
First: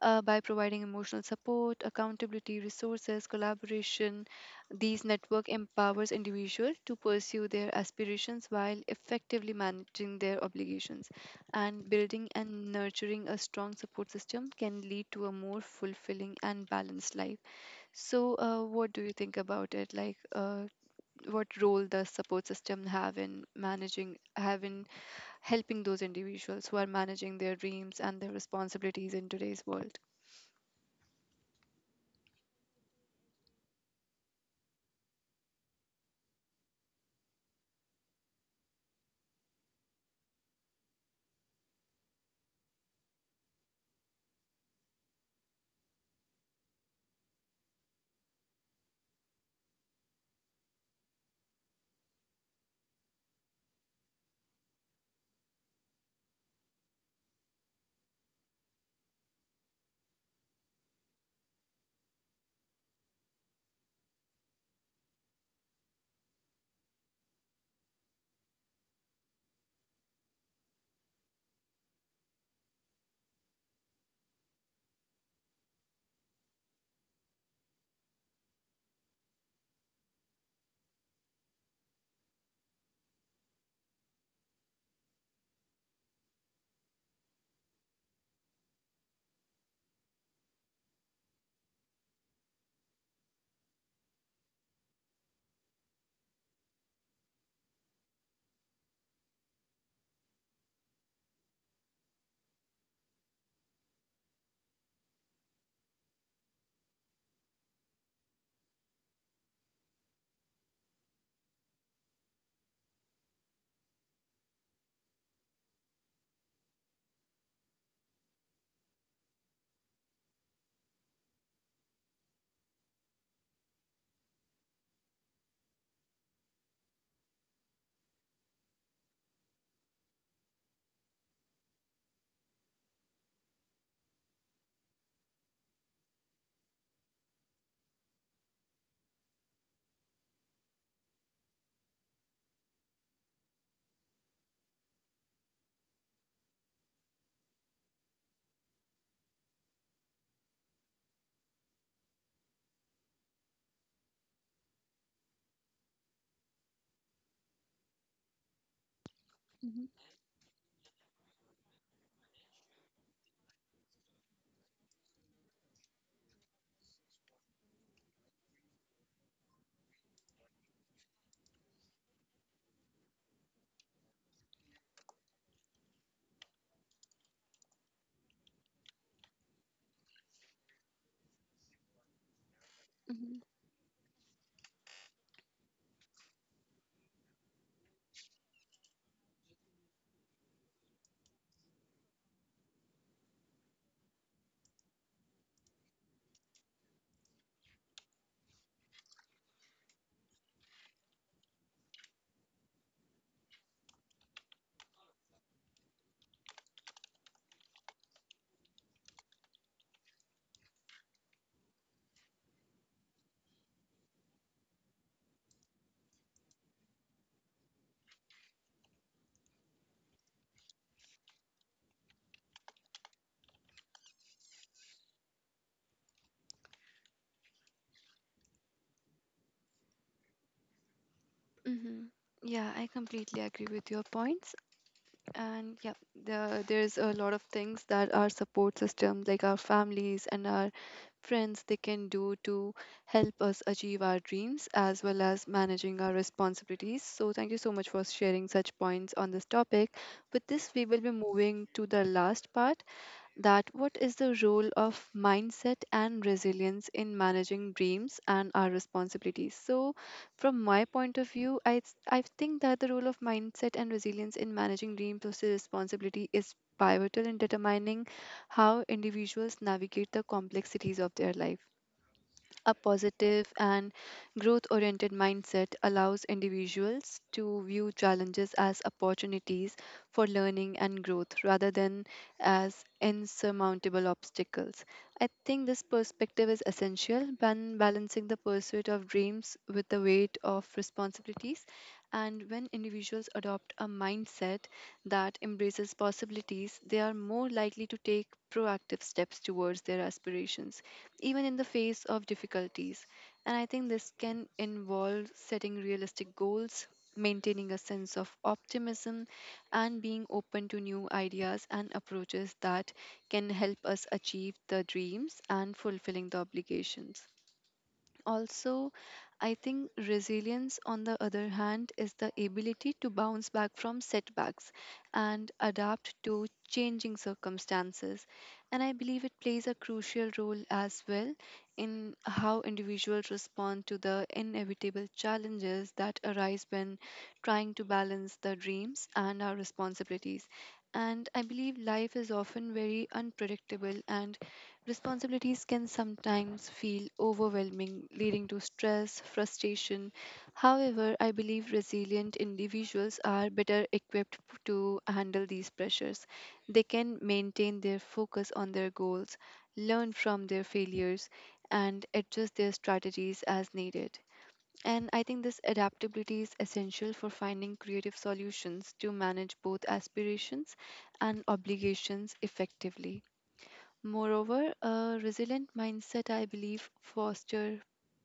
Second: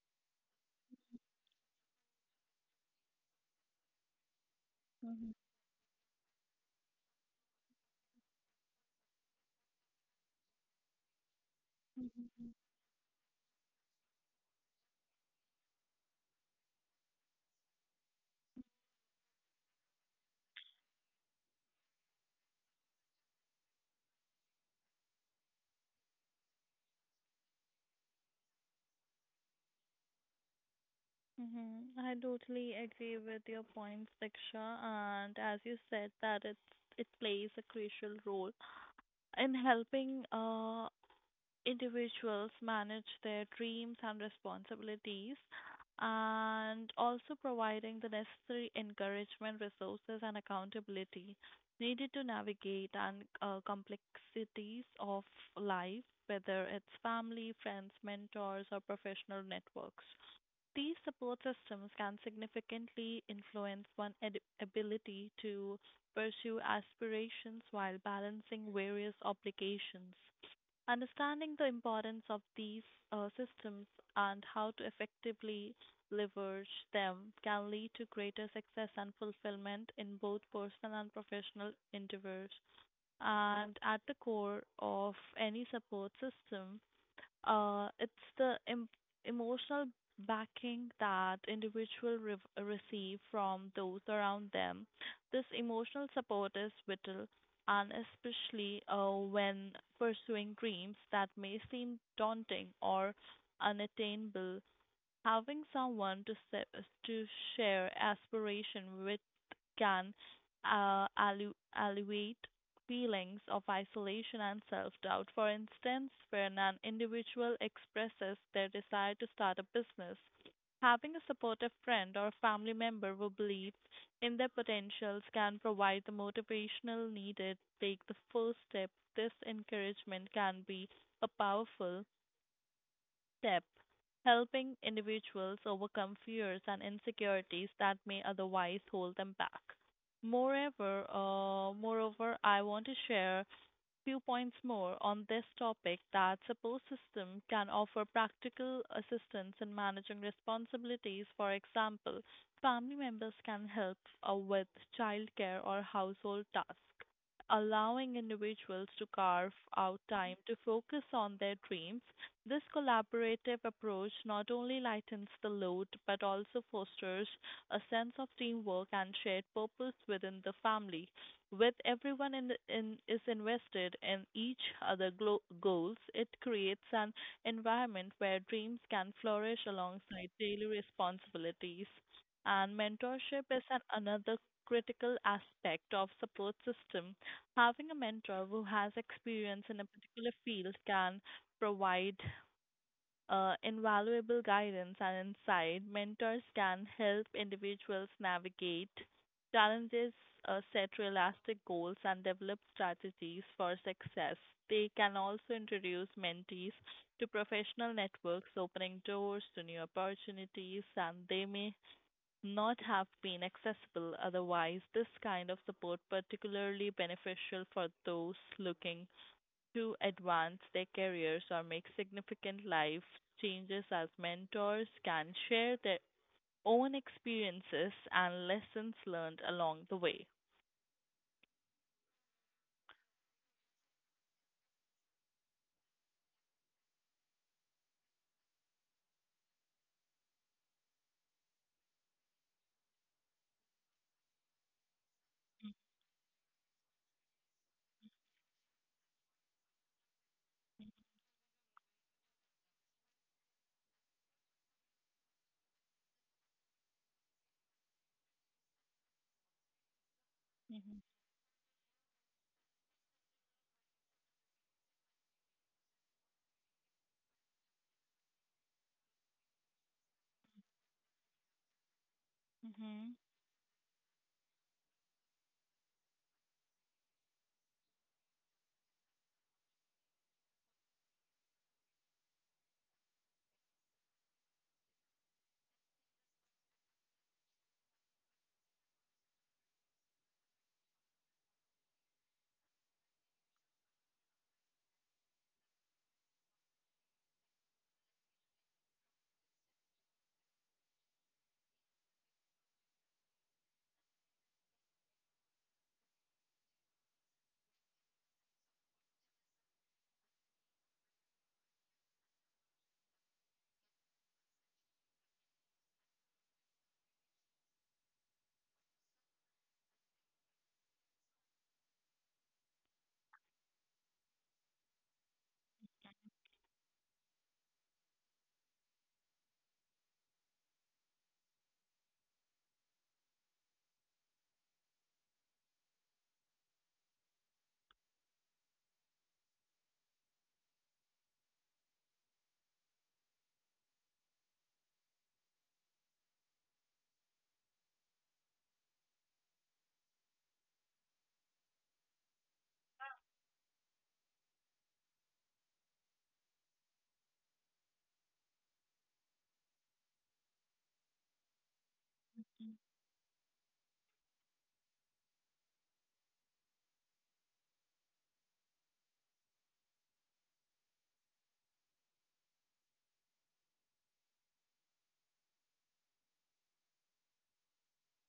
S1: Uh, by providing emotional support, accountability, resources, collaboration, these
S2: Mhm.
S1: network empowers individuals to pursue their aspirations while effectively managing their obligations, and building
S2: Mhm.
S1: and nurturing a strong support system can lead to a more fulfilling and balanced life. So, uh, what do you think about it? Like, uh, what role does support system have in managing, have in helping those individuals who are managing their dreams and their responsibilities in today's world?
S2: Mhm. I totally agree with your points, Diksha, and as you said that it's it plays a crucial role in helping uh individuals manage their dreams and responsibilities, and also providing the necessary encouragement, resources, and accountability needed to navigate and uh, complexities of life, whether it's family, friends, mentors, or professional networks. These support systems can significantly influence one's ed- ability to pursue aspirations while balancing various obligations. Understanding the importance of these uh, systems and how to effectively leverage them can lead to greater success and fulfillment in both personal and professional endeavors. And at the core of any support system, uh, it's the em- emotional backing that individual re- receive from those around them. This emotional support is vital, and especially uh, when pursuing dreams that may seem daunting or unattainable. Having someone to sa- to share aspiration with can uh, allu- alleviate feelings of isolation and self-doubt. For instance, when an individual expresses their desire to start a business, having a supportive friend or family member who believes in their potentials can provide the motivational needed to take the first step. This encouragement can be a powerful step, helping individuals overcome fears and insecurities that may otherwise hold them back. Moreover, uh, moreover, I want to share few points more on this topic that support system can offer practical assistance in managing responsibilities. For example, family members can help uh, with childcare or household tasks, allowing individuals to carve out time to focus on their dreams. This collaborative approach not only lightens the load but also fosters a sense of teamwork and shared purpose within the family, with everyone in, in is invested in each other glo- goals, it creates an environment where dreams can flourish alongside daily responsibilities. And mentorship is an another critical aspect of support system. Having a mentor who has experience in a particular field can provide uh, invaluable guidance and insight. Mentors can help individuals navigate challenges, uh, set realistic goals, and develop strategies for success. They can also introduce mentees to professional networks, opening doors to new opportunities, and they may not have been accessible otherwise. This kind of support particularly beneficial for those looking to advance their careers or make significant life changes, as mentors can share their own experiences and lessons learned along the way.
S1: Hmm. Yeah, I completely agree with your points. And yeah, the, there's a lot of things that our support system, like our families and our friends, they can do to help us achieve our dreams as well as managing our responsibilities. So, thank you so much for sharing such points on this topic. With this, we will be moving to the last part, that what is the role of mindset and resilience in managing dreams and our responsibilities. So from my
S2: Mm-hmm.
S1: point of view I th- I think that the role of mindset and resilience in managing dream plus responsibility is pivotal in determining how individuals navigate the complexities of their life. A
S2: Mm-hmm.
S1: positive and growth oriented mindset allows individuals to view challenges as opportunities for learning and growth, rather than as insurmountable obstacles. I think this perspective is essential when balancing the pursuit of dreams with the weight of responsibilities. And when individuals adopt a mindset that embraces possibilities, they are more likely to take proactive steps towards their aspirations, even in the face of difficulties. And I think this can involve setting realistic goals, maintaining a sense of optimism, and being open to new ideas and approaches that can help us achieve the dreams and fulfilling the obligations. Also, I think resilience, on the other hand, is the ability to bounce back from setbacks and adapt to changing circumstances. And I believe it plays a crucial role as well in how individuals respond to the inevitable challenges that arise when trying to balance the dreams and our responsibilities. And I believe life is often very unpredictable, and responsibilities can sometimes feel overwhelming, leading to stress, frustration. However, I believe resilient individuals are better equipped p- to handle these pressures. They can maintain their focus on their goals, learn from their failures, and adjust their strategies as needed. And I think this adaptability is essential for finding creative solutions to manage both aspirations and obligations effectively. Moreover, a resilient mindset, I believe, foster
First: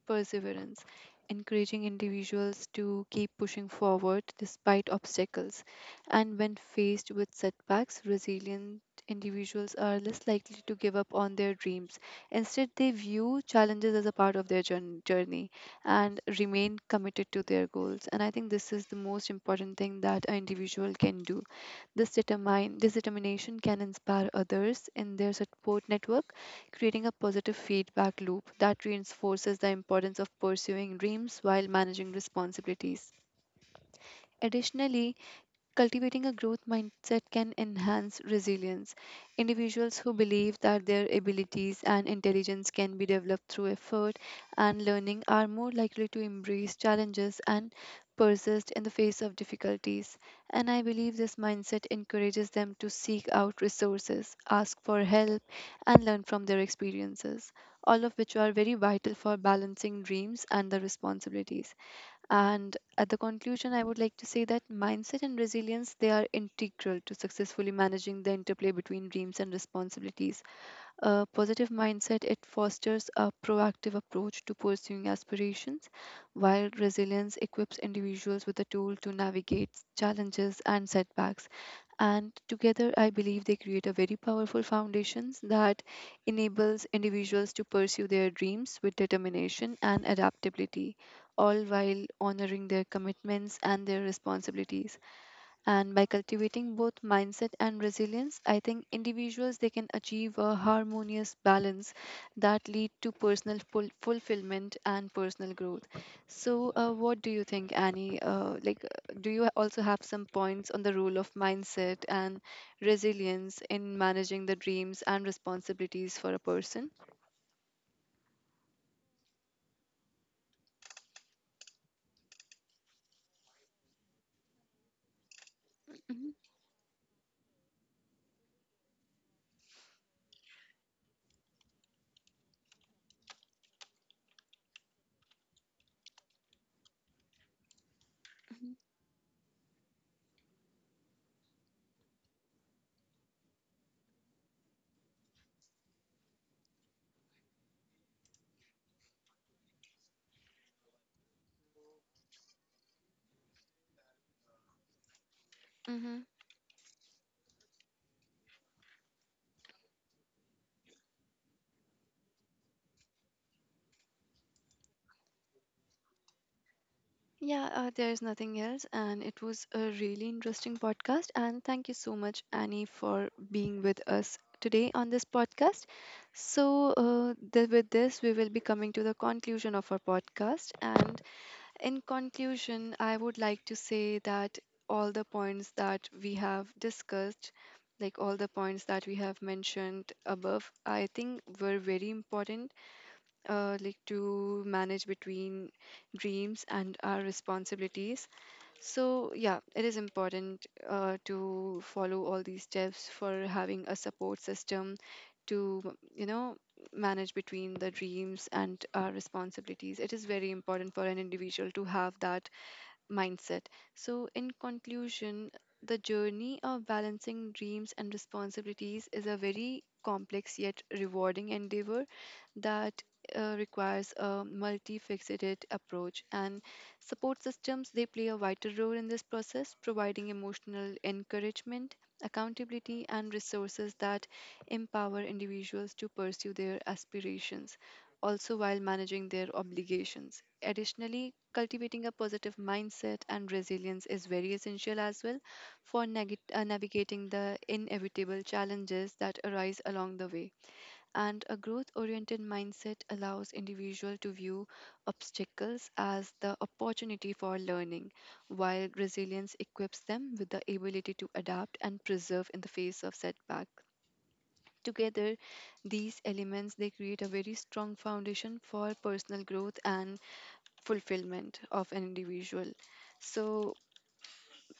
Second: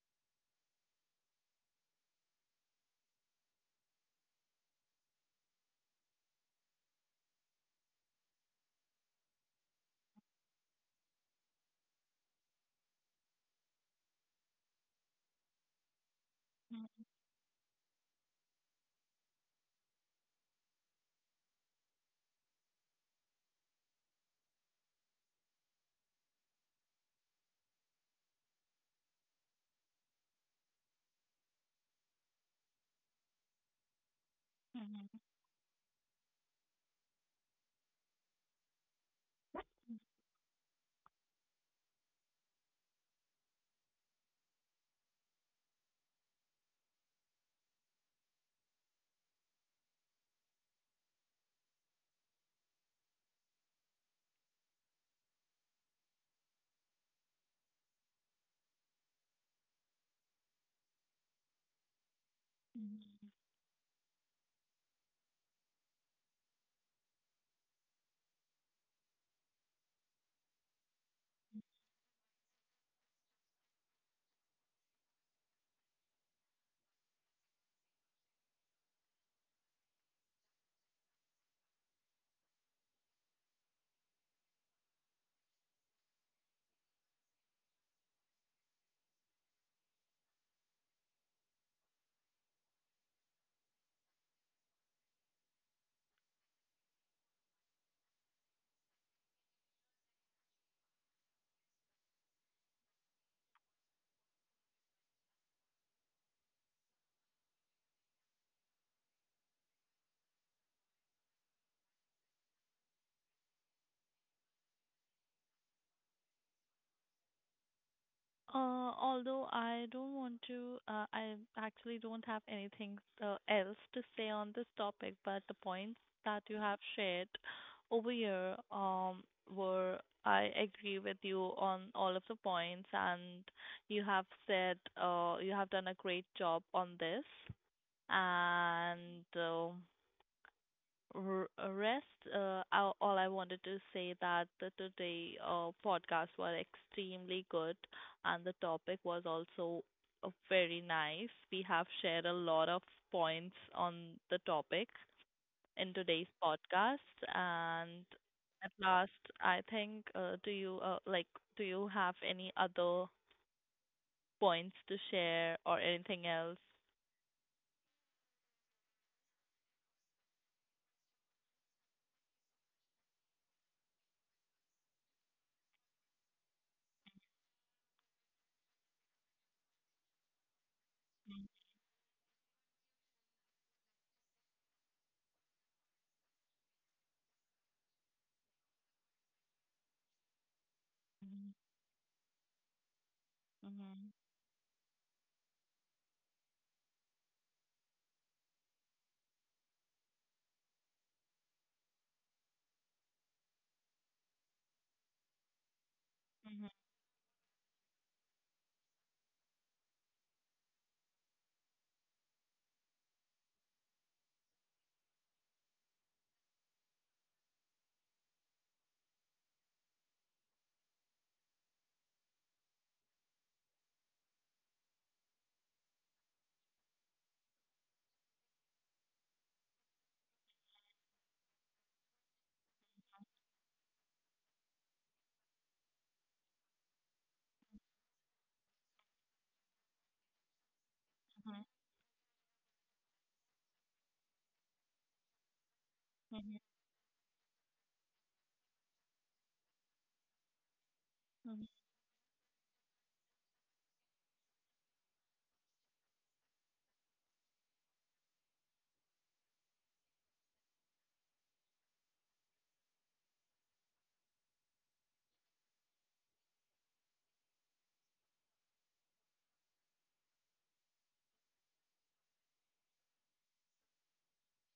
S1: perseverance, encouraging individuals to keep pushing forward despite obstacles. And when faced with setbacks, resilient individuals are less likely to give up on their dreams. Instead, they view challenges as a part of their journ- journey and remain committed to their goals. And I think this is the most important thing that an individual can do. This, determine, this determination can inspire others in their support network, creating a positive feedback loop that reinforces the importance of pursuing dreams while managing responsibilities. Additionally, cultivating a growth mindset can enhance resilience. Individuals who believe that their abilities and intelligence can be developed through effort and learning are more likely to embrace challenges and persist in the face of difficulties. And I believe this mindset encourages them to seek out resources, ask for help, and learn from their experiences, all of which are very vital for balancing dreams and the responsibilities. And at the
S2: Mm-hmm.
S1: conclusion, I would like to say that mindset and resilience they are integral to successfully managing the interplay between dreams and responsibilities. A positive mindset it fosters a proactive approach to pursuing aspirations, while resilience equips individuals with the tool to navigate challenges and setbacks. And together, I believe they create a very powerful foundations that enables individuals to pursue their dreams with determination and adaptability all while honoring their commitments and their responsibilities. And by cultivating both mindset and resilience, I think individuals they can achieve a harmonious balance that lead to personal ful- fulfillment and personal growth. So, uh, what do you think, Annie? Uh, like, uh, do you also have some points on the role of mindset and resilience in managing the dreams and responsibilities for a person?
S2: Uh, although I don't want to, uh, I actually don't have anything uh, else to say on this topic, but the points
S1: Mhm.
S2: that you have shared over here um, were, I agree with you on all of the points, and you have said uh, you have done a great job on this. And uh, r- rest. Uh, I, All I wanted to say that the today uh, podcast was extremely good, and the topic was also uh, very nice. We have shared a lot of points on the topic in
S1: Mhm.
S2: today's podcast, and at last, I think, uh, do you uh, like? Do you have any other points to share or anything else?
S1: Yeah, uh, there's nothing else. And it was a really interesting podcast. And thank you so much, Annie, for being with us today on this podcast. So, uh, th- with this, we will be coming to the conclusion of our podcast. And in conclusion, I would like to say that all the points that we have discussed, like all the points that we have mentioned above, I think
S2: Mhm,
S1: were very important uh, like
S2: mhm,
S1: to manage between dreams and our responsibilities. So yeah, it is important uh, to follow all these steps for having a support system to you know manage between the dreams and our responsibilities. It is very important for an individual to have that mindset. So in conclusion, the journey of balancing dreams and responsibilities is a very complex yet rewarding endeavor that uh, requires a multifaceted approach, and support systems they play a vital role in this process, providing emotional encouragement, accountability and resources that empower individuals to pursue their aspirations also while managing their obligations. Additionally, cultivating a positive mindset and resilience is very essential as well for neg-
S2: mhm,
S1: uh, navigating the inevitable challenges that arise along the way. And a
S2: mhm,
S1: growth-oriented mindset allows individual to view obstacles as the opportunity for learning, while resilience equips them with the ability to adapt and preserve in the face of setback. Together, these elements they create a very strong foundation for personal growth and fulfillment of an individual. So,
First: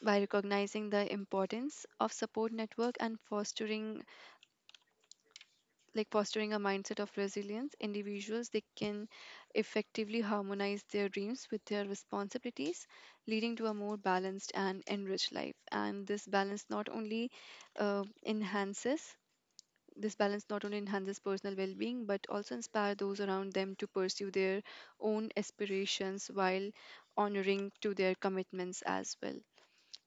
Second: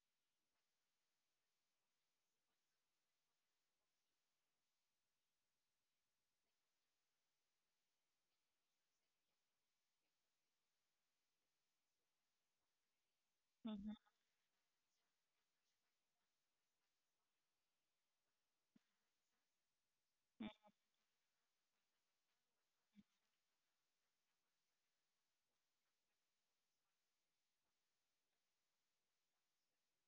S1: by recognizing the importance of support network and fostering like fostering a mindset of resilience, individuals they can effectively harmonize their dreams with their responsibilities, leading to a
S2: mhm.
S1: more balanced and enriched life. And this balance not only uh, enhances this balance not only enhances personal well-being but also inspire those around them to pursue their own aspirations while honoring to their commitments as well.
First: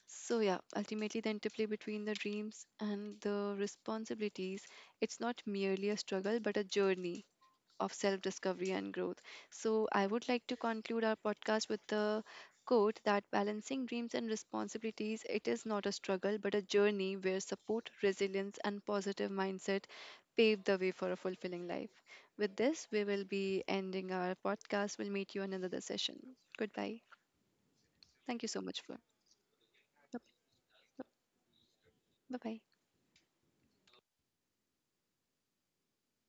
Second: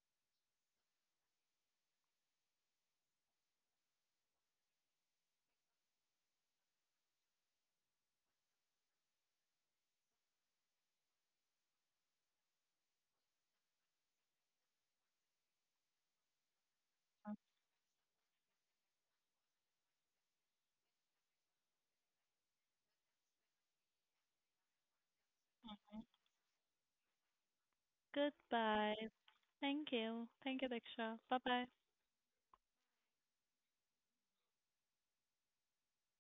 S1: So yeah, ultimately the interplay between the dreams and the responsibilities, it's not merely a struggle but a journey of self-discovery and growth. So I would like to conclude our podcast with the quote that balancing dreams and responsibilities, it is not a struggle but a journey where support, resilience and positive mindset pave the way for a fulfilling life. With this, we will be ending our podcast. We'll meet you in another session. Goodbye. Thank you so much for.
S2: Goodbye. Thank you. Thank you, Diksha. Bye-bye.
S1: Bye bye.